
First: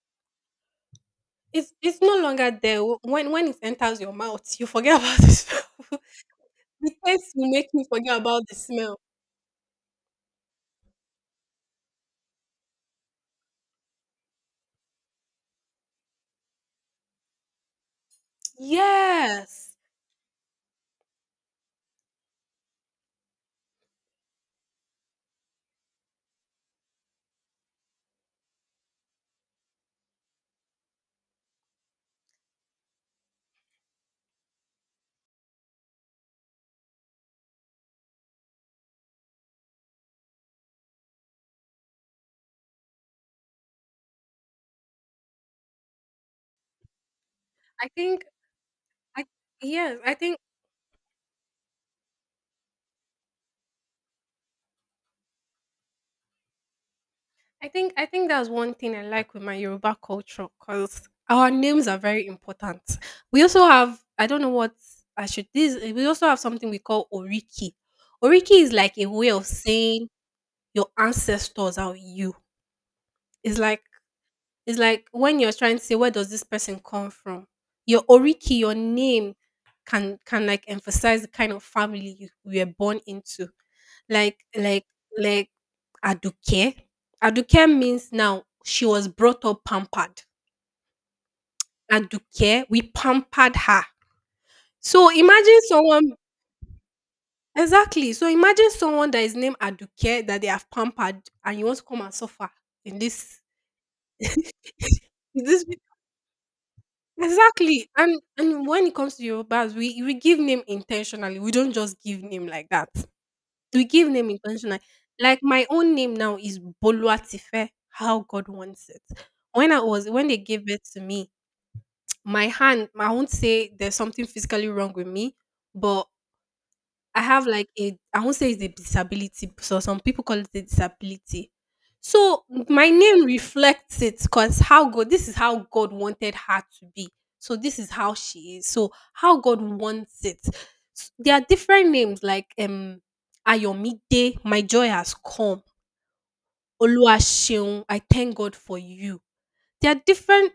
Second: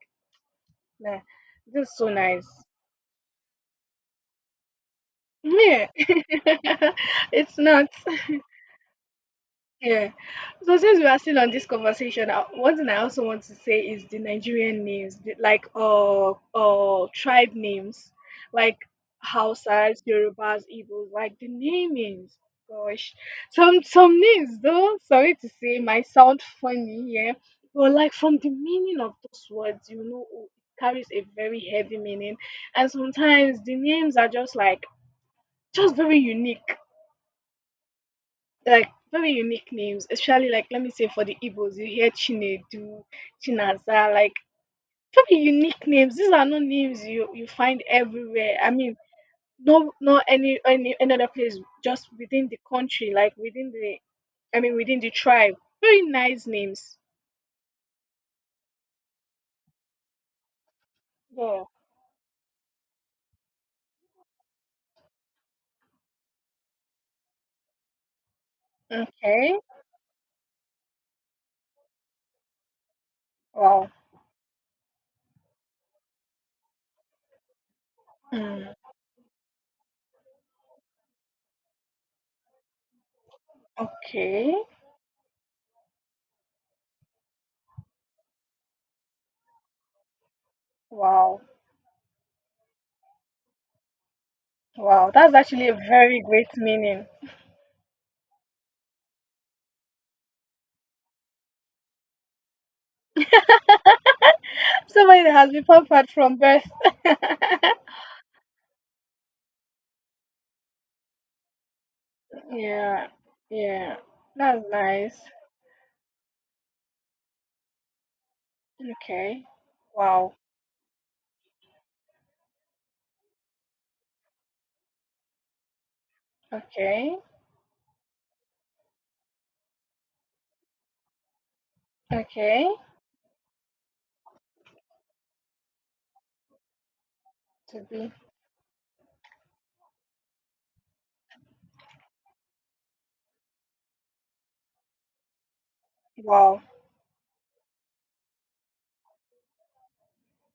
Speaker 2: nah,
Speaker 1: It's
Speaker 2: this is
Speaker 1: it's
Speaker 2: so
Speaker 1: no
Speaker 2: nice.
Speaker 1: longer there. W when it enters your mouth, you forget <laughs> about the
Speaker 2: Yeah.
Speaker 1: smell. <laughs>
Speaker 2: <laughs>
Speaker 1: The taste will
Speaker 2: it's
Speaker 1: make you
Speaker 2: not.
Speaker 1: forget about the smell.
Speaker 2: Yeah. So since we are still on this conversation, one thing I also want to say is the Nigerian names, like tribe names, like
Speaker 1: Yes.
Speaker 2: Hausas, Yorubas, Igbos, like the namings. Gosh, some names though. Sorry to say, might sound funny, yeah, but like from the meaning of those words, you know, oh, it carries a very heavy meaning, and sometimes the names are just like just very unique like very unique names, especially like let me say for the Igbos, you hear Chinedu, Chinaza, like very unique names. These are not names you find
Speaker 1: I think
Speaker 2: everywhere. I mean,
Speaker 1: I
Speaker 2: no,
Speaker 1: yes, I
Speaker 2: not
Speaker 1: think
Speaker 2: any another place, just within the country, like within the, I mean, within the tribe. Very nice names.
Speaker 1: I think that's one thing I like with my Yoruba culture because our
Speaker 2: Yeah.
Speaker 1: names are very important. We also have I don't know what I should this we also have something we call Oriki. Oriki is like a way of
Speaker 2: Okay.
Speaker 1: saying your ancestors are with you. It's like,
Speaker 2: Wow.
Speaker 1: it's like when you're trying to say, where does this person come from? Your oriki,
Speaker 2: Hmm.
Speaker 1: your name can like emphasize the kind of family you were born into. Like
Speaker 2: Okay.
Speaker 1: like like Aduke. Aduke means now she was brought up pampered.
Speaker 2: Wow.
Speaker 1: Aduke, we pampered her. So
Speaker 2: Wow. That's
Speaker 1: imagine
Speaker 2: actually a
Speaker 1: someone,
Speaker 2: very great meaning.
Speaker 1: exactly. So imagine someone that is named Aduke that they have pampered and you want to come and suffer in this
Speaker 2: <laughs> Somebody that
Speaker 1: in
Speaker 2: has
Speaker 1: this
Speaker 2: been pampered from birth.
Speaker 1: Exactly.
Speaker 2: <laughs>
Speaker 1: And when it comes to Yorubas, we give name intentionally. We don't just give name like that.
Speaker 2: Yeah,
Speaker 1: We
Speaker 2: yeah.
Speaker 1: give name
Speaker 2: That's
Speaker 1: intentionally.
Speaker 2: nice.
Speaker 1: Like my own name now is Boluatife, how God wants it.
Speaker 2: Okay.
Speaker 1: When I was when
Speaker 2: Wow.
Speaker 1: they gave birth to me, <tsk> my hand, I won't say there's something physically wrong with me, but
Speaker 2: Okay.
Speaker 1: I have like a I won't say it's a disability, so some people call it a disability. So
Speaker 2: Okay.
Speaker 1: my name reflects it because how God this is how God wanted her to be. So this
Speaker 2: To
Speaker 1: is
Speaker 2: be
Speaker 1: how she is. So how God wants it. There are different names like Ayomide, my joy has come.
Speaker 2: wow.
Speaker 1: Oluwaseun, I thank God for you. There are different,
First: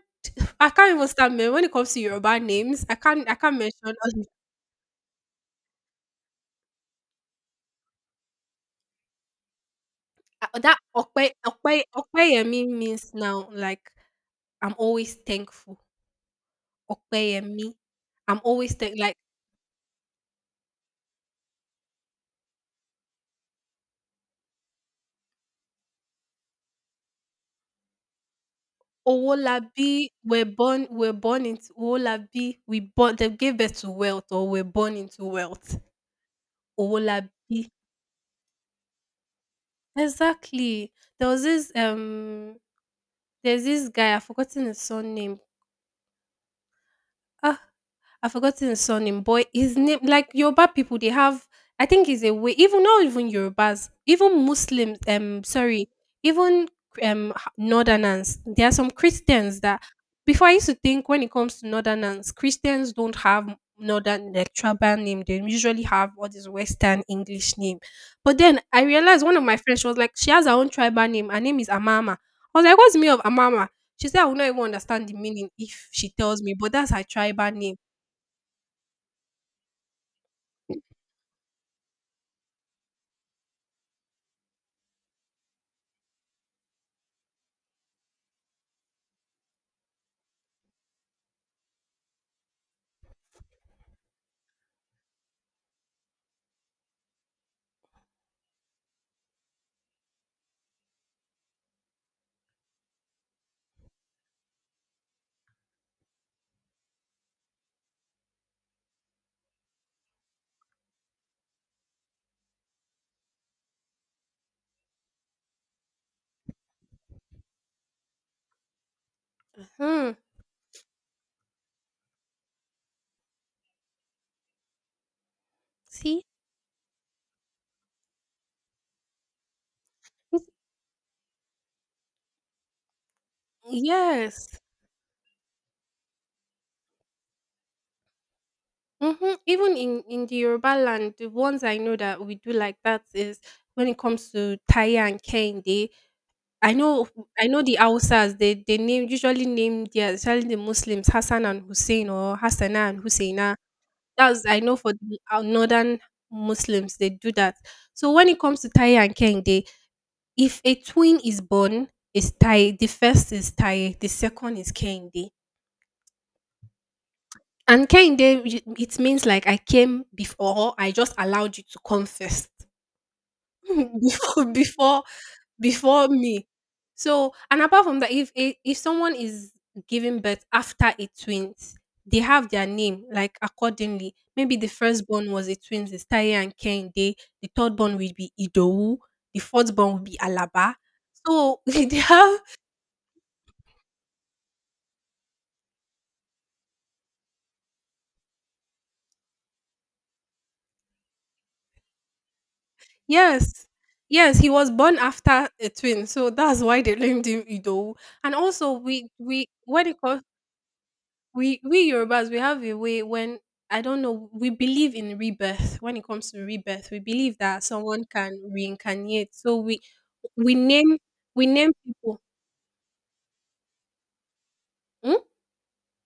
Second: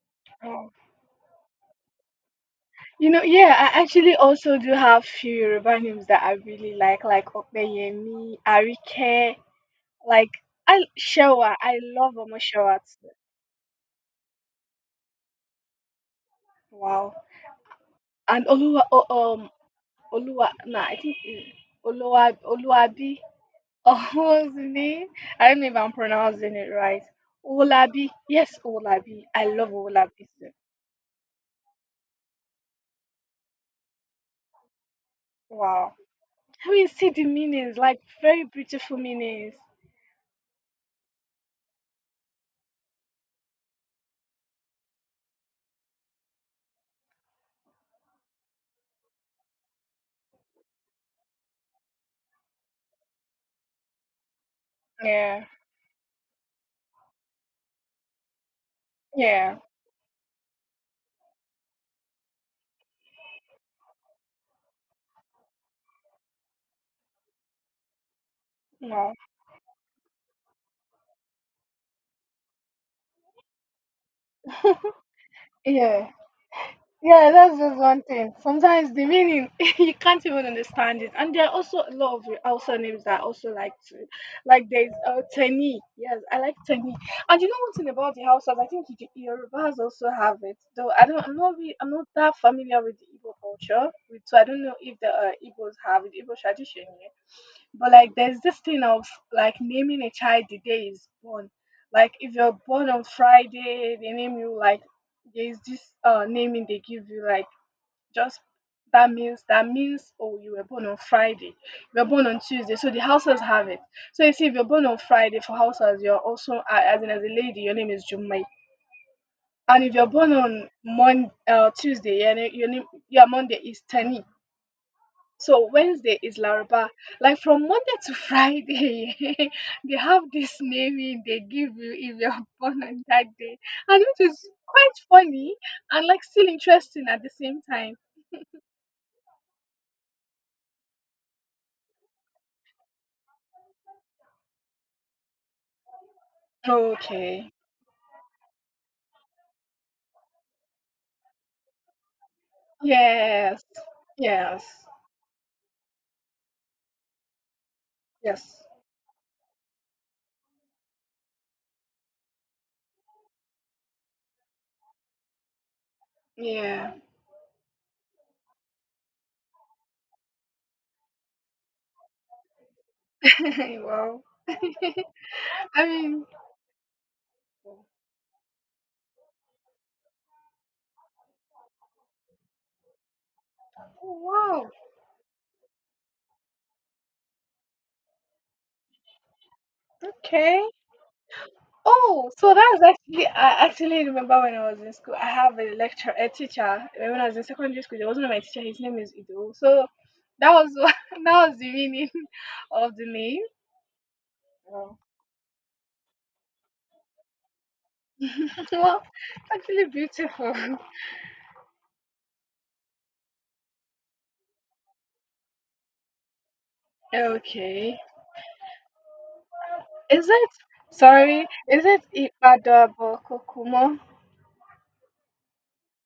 Speaker 1: I
Speaker 2: Oh.
Speaker 1: can't even when it comes to Yoruba names. I
Speaker 2: You know,
Speaker 1: can't I
Speaker 2: yeah,
Speaker 1: can't
Speaker 2: I
Speaker 1: mention
Speaker 2: actually
Speaker 1: all.
Speaker 2: also do have few Yoruba names that I really like Opeyemi, Arike, like
Speaker 1: Ah, that
Speaker 2: I
Speaker 1: "Ọpẹ́
Speaker 2: Shewa.
Speaker 1: Ọpẹ́
Speaker 2: I love
Speaker 1: Ọpẹ́yẹmí"
Speaker 2: Omoshewa
Speaker 1: means
Speaker 2: too.
Speaker 1: now, like, I'm always thankful.
Speaker 2: Wow.
Speaker 1: Ọpẹ́yẹmí. I'm
Speaker 2: And
Speaker 1: always
Speaker 2: Oluwa,
Speaker 1: thank
Speaker 2: oh,
Speaker 1: like,
Speaker 2: Oluwa. Nah, I think Oluwa, Oluwabi. Oğuzhan'ı. I don't know if I'm pronouncing it right. Olabi. Yes, Olabi. I love
Speaker 1: Owolabi,
Speaker 2: Olabi.
Speaker 1: we're
Speaker 2: Too.
Speaker 1: born we're born into Owolabi, we born they gave birth to wealth or we're born into wealth.
Speaker 2: Wow. I mean, see the
Speaker 1: Owolabi.
Speaker 2: meanings, like very beautiful meanings.
Speaker 1: Exactly. There was this, there's this guy, I've forgotten his surname. Ah, I've forgotten his surname, but his name, like Yoruba people, they have. I think it's a way. Even not even Yorubas, even Muslims.
Speaker 2: Yeah.
Speaker 1: Sorry, even Northerners. There are some
Speaker 2: Yeah.
Speaker 1: Christians that before I used to think when it comes to Northerners, Christians don't have northern like tribal name. They usually have all this Western English name. But then I
Speaker 2: Wow.
Speaker 1: realized one of my friends, she was like, she has her own tribal name. Her name is Amama. I was like, what's the meaning of Amama? She said I will not even understand the meaning if
Speaker 2: Yeah.
Speaker 1: she tells me, but that's her
Speaker 2: Yeah,
Speaker 1: tribal
Speaker 2: that's
Speaker 1: name.
Speaker 2: just one thing. Sometimes the meaning <laughs> you can't even
Speaker 1: Mm.
Speaker 2: understand it, and there are also a lot of Hausa names that I also like to, like there's Teni. Yes, I like Teni. And you know one thing about the Hausas, I think the Yorubas also have it. Though I don't, I'm not, re- I'm not that familiar with the Igbo culture, with, so I don't know if the Igbos have it, Igbo tradition. Yeah. But like there's this thing of like naming a child the day he's born. Like if you're born on Friday, they name you like there's this naming they give you like just that means oh you were born on Friday. You were born on Tuesday. So the houses have it. So you see if you're born on Friday for houses, you're also as in as a lady, your name is Jumai. And if you're
Speaker 1: Hmm.
Speaker 2: born on Mon Tuesday, yeah, your name yeah Monday is Tani. So Wednesday
Speaker 1: See?
Speaker 2: is Laraba. Like from Monday to Friday, <laughs> they have
Speaker 1: It's-
Speaker 2: this naming they give you if you're <laughs> born on that day, and which is
Speaker 1: Yes.
Speaker 2: quite funny and like still interesting at the same time.
Speaker 1: Hmm. Even in the Yoruba land, the ones I know that we do like that is when it comes to Taya and Kehinde, I know, I
Speaker 2: Okay.
Speaker 1: know the Hausas, they name their especially the Muslims Hassan and Hussein or Hassana and Husaina.
Speaker 2: Yes.
Speaker 1: That's I
Speaker 2: Yes.
Speaker 1: know for the northern Muslims they do that. So when it comes
Speaker 2: Yes.
Speaker 1: to Taye and Kehinde, if a twin is born, is Taye. The first is Taye, the second is Kehinde.
Speaker 2: Yeah.
Speaker 1: And Kehinde, it means like I came before, or I just allowed you to come first.
Speaker 2: <laughs> wow.
Speaker 1: <laughs> before before
Speaker 2: <laughs> I
Speaker 1: before
Speaker 2: mean,
Speaker 1: me. So and apart from that, if someone is giving birth after a twins, they have their name like accordingly. Maybe the
Speaker 2: wow.
Speaker 1: firstborn was a twins, it's Taye and Kende. The third born will be Idowu. The fourth born will be
Speaker 2: Okay.
Speaker 1: Alaba. So <laughs> they
Speaker 2: Oh,
Speaker 1: have.
Speaker 2: so that's actually I actually remember when I was in school. I have a teacher when I was in secondary school. There wasn't my teacher. His name is Ido. So that was <laughs> that was the meaning of the name.
Speaker 1: Yes. Yes, he was born
Speaker 2: Wow.
Speaker 1: after a twin, so that's why they named him Idowu. And also,
Speaker 2: <laughs> Well,
Speaker 1: we
Speaker 2: actually
Speaker 1: when it comes,
Speaker 2: beautiful. <laughs>
Speaker 1: we Yorubas we have a way when I don't know, we believe in rebirth. When it comes to rebirth, we believe that
Speaker 2: Okay,
Speaker 1: someone can reincarnate, so
Speaker 2: is it?
Speaker 1: we name we
Speaker 2: Sorry,
Speaker 1: name
Speaker 2: is it
Speaker 1: people.
Speaker 2: Ipadabo Kokumo?
Speaker 1: Hmm?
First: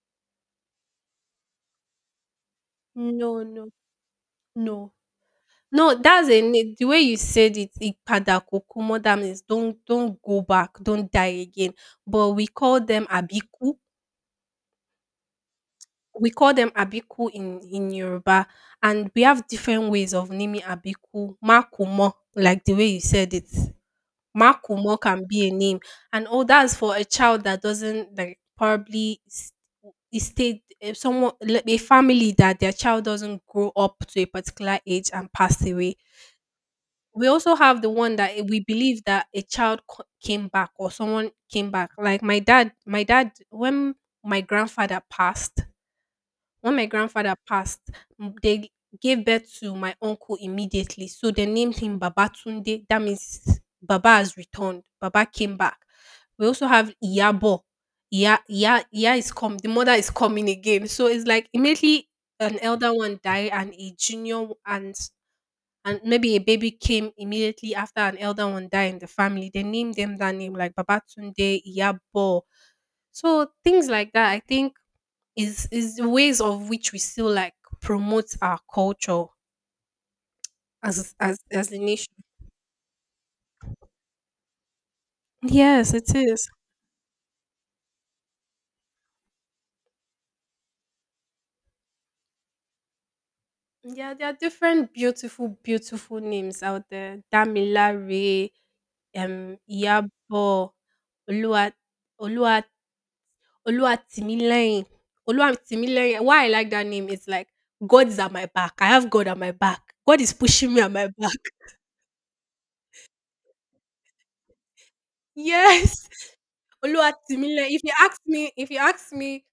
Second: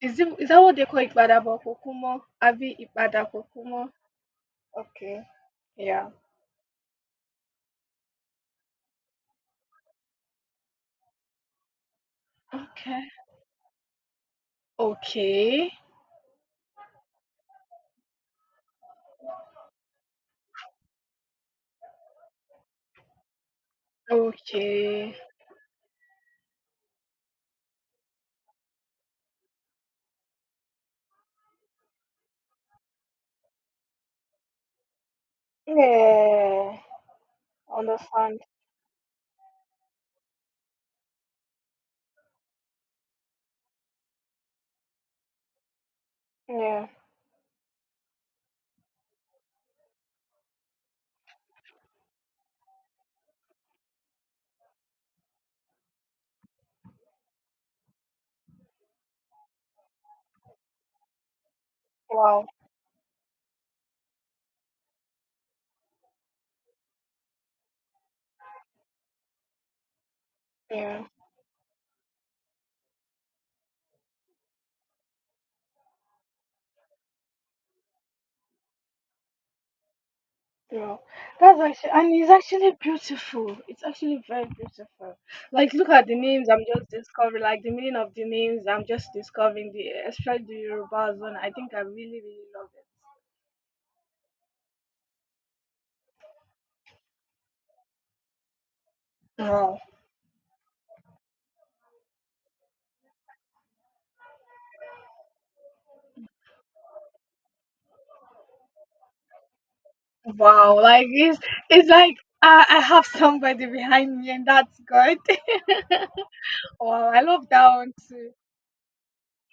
Speaker 2: Is that what they call Ipadabo Kokumo? Abi Ipada
Speaker 1: No, no,
Speaker 2: Kokumo?
Speaker 1: no,
Speaker 2: Okay.
Speaker 1: no,
Speaker 2: Yeah.
Speaker 1: that's a the way you said it, ipada kokomo, that means don't go back, don't die again. But we call
Speaker 2: Okay.
Speaker 1: them abiku.
Speaker 2: Okay.
Speaker 1: We call them abiku in Yoruba, and we have different ways of naming abiku. Makumo, like the way you said it, Makumo
Speaker 2: Okay.
Speaker 1: can be a name, and all that's for a child that doesn't like, probably it stayed, if someone like, a family that their child doesn't grow up to a particular age and pass away.
Speaker 2: Yeah,
Speaker 1: We also have the one that
Speaker 2: understand.
Speaker 1: we believe that a child came back or someone came back. Like my dad when my grandfather passed, when my
Speaker 2: Yeah,
Speaker 1: grandfather passed, they gave birth to my uncle immediately. So they named him Baba Tunde. That means Baba has returned. Baba came back. We also have Iyabo. Iya, Iya, Iya is come. The mother is coming again. So it's like immediately
Speaker 2: wow.
Speaker 1: an elder one died and a junior and maybe a baby came immediately after an elder one died in the family. They named them that name like Baba
Speaker 2: Yeah,
Speaker 1: Tunde, Iyabo. So things like that. I think is the ways of which we still like promote our culture
Speaker 2: yeah.
Speaker 1: as as
Speaker 2: That's
Speaker 1: as a
Speaker 2: actually, and
Speaker 1: nation.
Speaker 2: it's actually beautiful. It's actually very beautiful. Like, look
Speaker 1: Yes,
Speaker 2: at
Speaker 1: it
Speaker 2: the
Speaker 1: is.
Speaker 2: names I'm just discovering, like the meaning of the names I'm just discovering, the especially the Yoruba one. I think I really, really love
Speaker 1: Yeah, there are different beautiful, beautiful names out there. Damilare,
Speaker 2: it. Wow,
Speaker 1: Iyabo, Olua, Olua, Oluwatimileyin. Oluwatimileyin. Why I like that name is like God is at my back. I have God at my back. God is pushing
Speaker 2: wow.
Speaker 1: me at my
Speaker 2: Like,
Speaker 1: back.
Speaker 2: it's like I have somebody behind me, and that's good.
Speaker 1: <laughs> Yes.
Speaker 2: <laughs> Wow, I love
Speaker 1: Oluwatimile.
Speaker 2: that
Speaker 1: If
Speaker 2: one
Speaker 1: you ask
Speaker 2: too.
Speaker 1: me if you ask me,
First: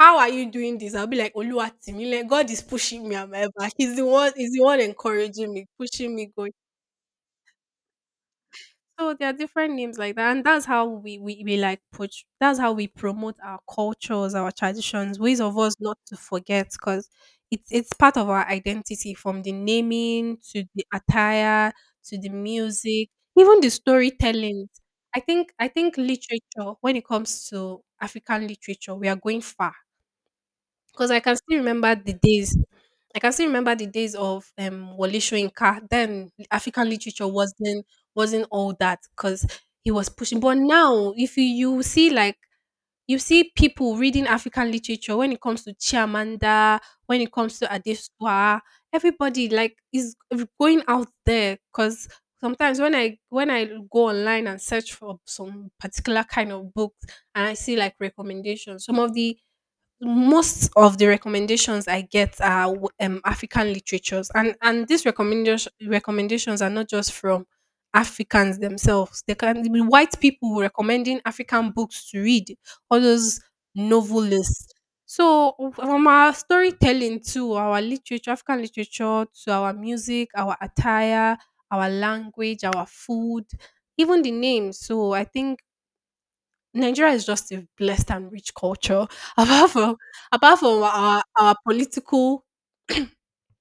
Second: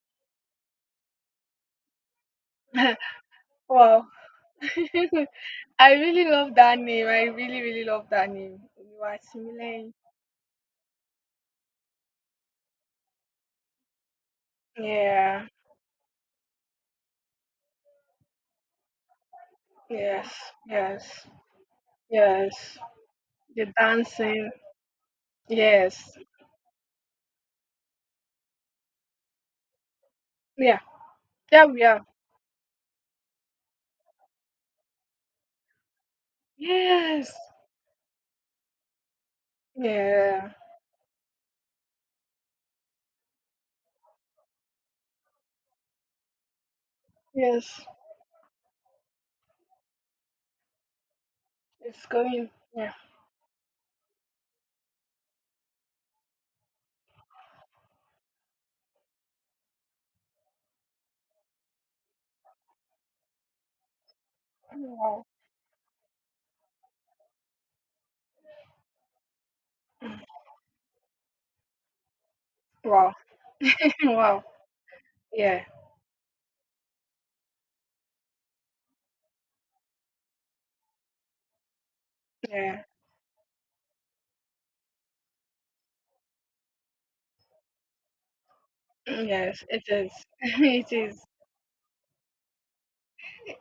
Speaker 1: "How are you doing this?" I'll be like, "Oluwatimile, God is pushing me and my
Speaker 2: <laughs>
Speaker 1: back. He's the
Speaker 2: Wow.
Speaker 1: one he's the one
Speaker 2: <laughs>
Speaker 1: encouraging me,
Speaker 2: I
Speaker 1: pushing
Speaker 2: really
Speaker 1: me going."
Speaker 2: love that name. I really, really love that name.
Speaker 1: So there are different
Speaker 2: Oluwatimileyin.
Speaker 1: names like that, and that's how we like push. That's how we promote our cultures, our traditions, ways
Speaker 2: Yeah.
Speaker 1: of us not to forget, because it's part of our identity from the
Speaker 2: Yes.
Speaker 1: naming to the
Speaker 2: Yes.
Speaker 1: attire to the
Speaker 2: Yes.
Speaker 1: music, even the
Speaker 2: The dancing.
Speaker 1: storytelling. I think
Speaker 2: Yes.
Speaker 1: literature, when it comes to African literature, we are going far
Speaker 2: Yeah.
Speaker 1: because I can still
Speaker 2: Yeah, we
Speaker 1: remember
Speaker 2: are.
Speaker 1: the days. I can still remember the days of Wole Soyinka. Then African literature
Speaker 2: Yes.
Speaker 1: wasn't all that because he was pushing.
Speaker 2: Yeah.
Speaker 1: But now, if you, you see like you see people reading African literature when it comes to Chimamanda, when it comes to
Speaker 2: Yes.
Speaker 1: Adesua, everybody like is going out there
Speaker 2: It's
Speaker 1: because
Speaker 2: going.
Speaker 1: sometimes
Speaker 2: Yeah.
Speaker 1: when I go online and search for some particular kind of books and I see like recommendations, some of the most of the recommendations I get are African literatures, and these
Speaker 2: Wow.
Speaker 1: recommendations are not just from Africans themselves. They can be white people recommending African books to read, all
Speaker 2: Wow.
Speaker 1: those
Speaker 2: <laughs> wow.
Speaker 1: novelists. So
Speaker 2: Yeah.
Speaker 1: from our storytelling to our literature, African literature, to our music, our attire, our language, our
Speaker 2: Yeah.
Speaker 1: food, even the name. So I think Nigeria is just a blessed and rich culture.
Speaker 2: Mm,
Speaker 1: <laughs>
Speaker 2: yes,
Speaker 1: Apart
Speaker 2: it
Speaker 1: from
Speaker 2: is.
Speaker 1: apart
Speaker 2: <laughs>
Speaker 1: from
Speaker 2: It
Speaker 1: our
Speaker 2: is.
Speaker 1: political,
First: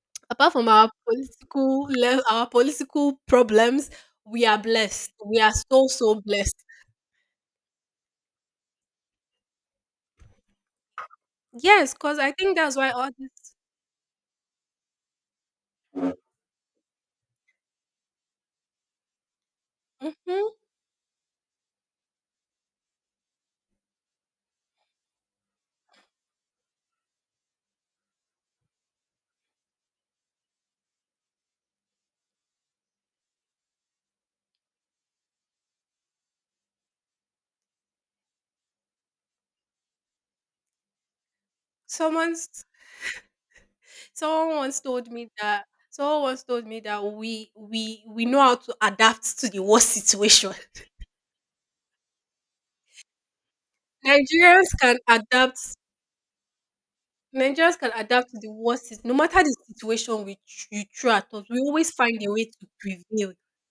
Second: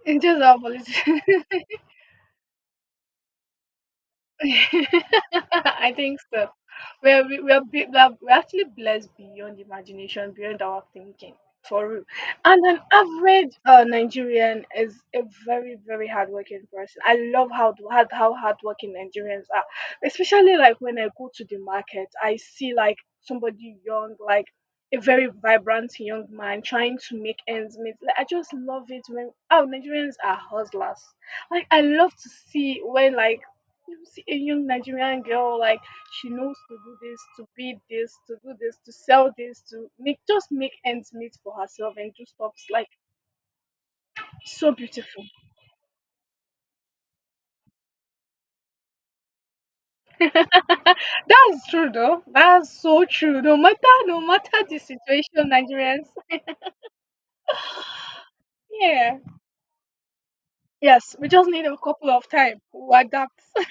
Speaker 2: It is
Speaker 1: apart
Speaker 2: our
Speaker 1: from our
Speaker 2: politics. <laughs>
Speaker 1: political le our political problems,
Speaker 2: <laughs>
Speaker 1: we are blessed. We are so,
Speaker 2: I think
Speaker 1: so
Speaker 2: so.
Speaker 1: blessed.
Speaker 2: We're actually blessed beyond imagination, beyond our thinking, for
Speaker 1: Yes,
Speaker 2: real.
Speaker 1: cause I think
Speaker 2: And
Speaker 1: that's
Speaker 2: an
Speaker 1: why all this.
Speaker 2: average Nigerian is a very, very hardworking person. I love how hardworking Nigerians are,
Speaker 1: Mhm.
Speaker 2: especially like when I go to the market, I see like somebody young, like a very vibrant young man trying to make ends meet. Like, I just love it when oh Nigerians are hustlers. Like I love to see when like you see a young Nigerian girl like she knows to do this, to be this, to do this, to sell this, to make just make ends meet for herself and do stuff
Speaker 1: Someone's
Speaker 2: like
Speaker 1: someone
Speaker 2: so
Speaker 1: once told
Speaker 2: beautiful.
Speaker 1: me that someone once told me that we know how to adapt to the worst situation.
Speaker 2: That's true though. That's so true. No matter
Speaker 1: Nigerians
Speaker 2: the
Speaker 1: can
Speaker 2: situation,
Speaker 1: adapt,
Speaker 2: Nigerians.
Speaker 1: Nigerians can adapt to the worst sit no
Speaker 2: Yeah.
Speaker 1: matter the situation we tr you throw
Speaker 2: Yes,
Speaker 1: at
Speaker 2: we
Speaker 1: us,
Speaker 2: just
Speaker 1: we
Speaker 2: need a
Speaker 1: always
Speaker 2: couple
Speaker 1: find
Speaker 2: of
Speaker 1: a way
Speaker 2: time.
Speaker 1: to
Speaker 2: We
Speaker 1: prevail.
Speaker 2: adapt. <laughs>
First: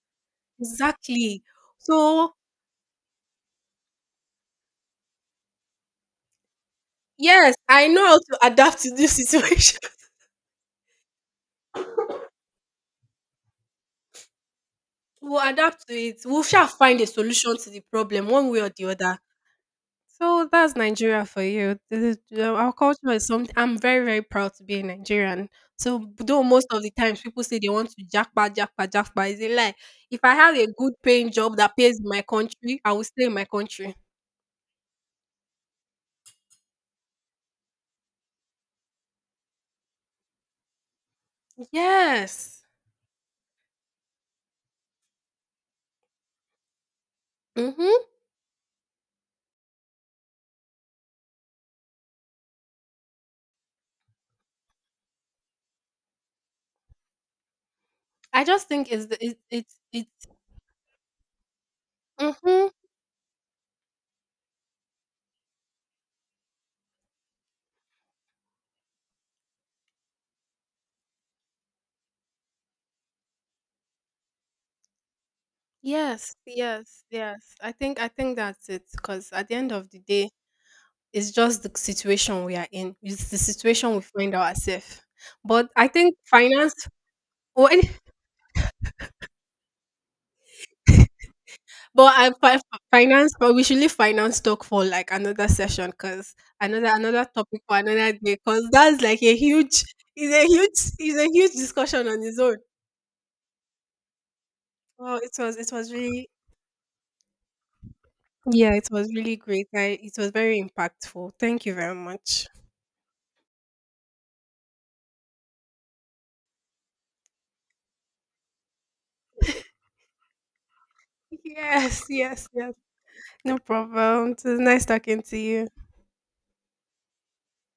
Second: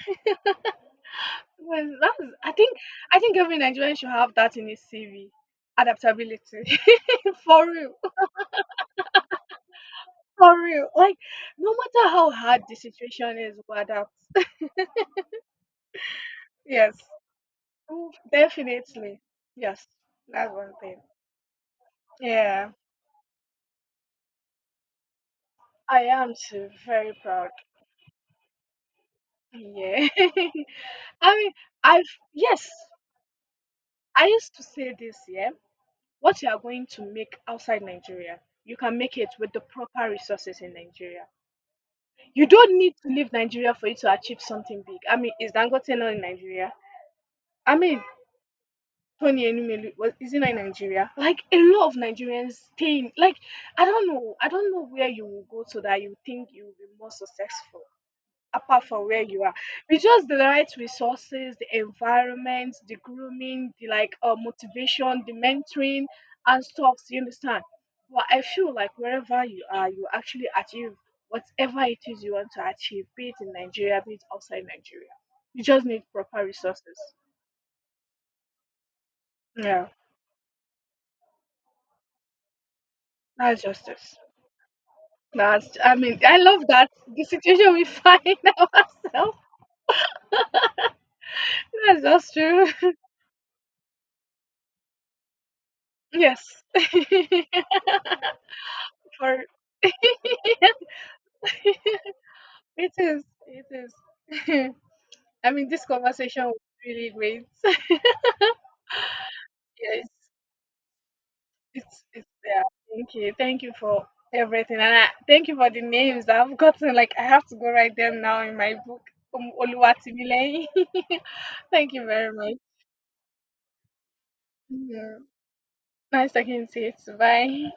Speaker 1: Exactly.
Speaker 2: Well, that's
Speaker 1: So,
Speaker 2: I think every Nigerian should have that in his CV. Adaptability. <laughs>
Speaker 1: yes,
Speaker 2: For
Speaker 1: I
Speaker 2: real.
Speaker 1: know how to adapt to this situation. <laughs>
Speaker 2: For real. Like no matter how hard the situation is, we adapt.
Speaker 1: We'll adapt to it. We shall
Speaker 2: Yes,
Speaker 1: find a solution to the problem one way or the other.
Speaker 2: definitely. Yes,
Speaker 1: So
Speaker 2: that's one
Speaker 1: that's
Speaker 2: thing.
Speaker 1: Nigeria for you. Our
Speaker 2: Yeah,
Speaker 1: culture is something I'm very, very proud to be a Nigerian.
Speaker 2: I
Speaker 1: So
Speaker 2: am
Speaker 1: though most
Speaker 2: too.
Speaker 1: of the
Speaker 2: Very
Speaker 1: times people
Speaker 2: proud.
Speaker 1: say they want to jackpot, jackpot, jackpot, it's a lie.
Speaker 2: Yeah.
Speaker 1: If I have a
Speaker 2: <laughs>
Speaker 1: good paying
Speaker 2: I mean,
Speaker 1: job that pays
Speaker 2: I've,
Speaker 1: in my
Speaker 2: yes,
Speaker 1: country, I will stay in my country.
Speaker 2: I used to say this, yeah. What you are going to make outside Nigeria, you can make it with the proper resources in Nigeria. You
Speaker 1: Yes.
Speaker 2: don't need to leave Nigeria for you to achieve something big. I mean, is Dangote not in Nigeria? I mean,
Speaker 1: Mhm.
Speaker 2: Tony Enumelu was isn't in Nigeria? Like a lot of Nigerians stay in like I don't know. I don't know where you will go to that you think you will be more successful
Speaker 1: I just
Speaker 2: apart
Speaker 1: think it's
Speaker 2: from
Speaker 1: the
Speaker 2: where you are. With
Speaker 1: it's.
Speaker 2: just the right resources, the
Speaker 1: Mhm.
Speaker 2: environment, the grooming, the like motivation, the mentoring and stuff, you understand? But I feel like wherever you are, you actually achieve whatever it is you want to achieve, be it in Nigeria, be it outside Nigeria. You just need
Speaker 1: Yes,
Speaker 2: proper resources.
Speaker 1: yes, yes. I think that's it because at the end
Speaker 2: Yeah.
Speaker 1: of the day, it's just the situation we are in. It's the
Speaker 2: That's
Speaker 1: situation we
Speaker 2: justice.
Speaker 1: find ourselves. But
Speaker 2: That's,
Speaker 1: I
Speaker 2: I
Speaker 1: think
Speaker 2: mean, I love
Speaker 1: finance.
Speaker 2: that. The
Speaker 1: Well,
Speaker 2: situation we
Speaker 1: <laughs>
Speaker 2: find <laughs> ourselves. That's
Speaker 1: but I
Speaker 2: just
Speaker 1: fi-
Speaker 2: true. <laughs>
Speaker 1: finance. But we should leave finance talk for like another session because
Speaker 2: Yes. <laughs> For
Speaker 1: another
Speaker 2: <laughs>
Speaker 1: topic for another day because that's like a huge
Speaker 2: it
Speaker 1: is a huge discussion on its own.
Speaker 2: is. It is.
Speaker 1: Oh,
Speaker 2: <laughs> I mean,
Speaker 1: it
Speaker 2: this
Speaker 1: was really.
Speaker 2: conversation was really great. <laughs> yes.
Speaker 1: Yeah, it was really great. It was very impactful. Thank you very
Speaker 2: It's,
Speaker 1: much.
Speaker 2: yeah.
Speaker 1: <laughs>
Speaker 2: Thank you. Thank you for everything. And I, thank you for the names I've gotten. Like, I have to go write them now in my book. Oluwatimileyin. <laughs> thank
Speaker 1: Yes,
Speaker 2: you very
Speaker 1: yes,
Speaker 2: much.
Speaker 1: yes. No problem. It was nice
Speaker 2: Yeah.
Speaker 1: talking to you.
Speaker 2: Nice talking to you. Too. Bye.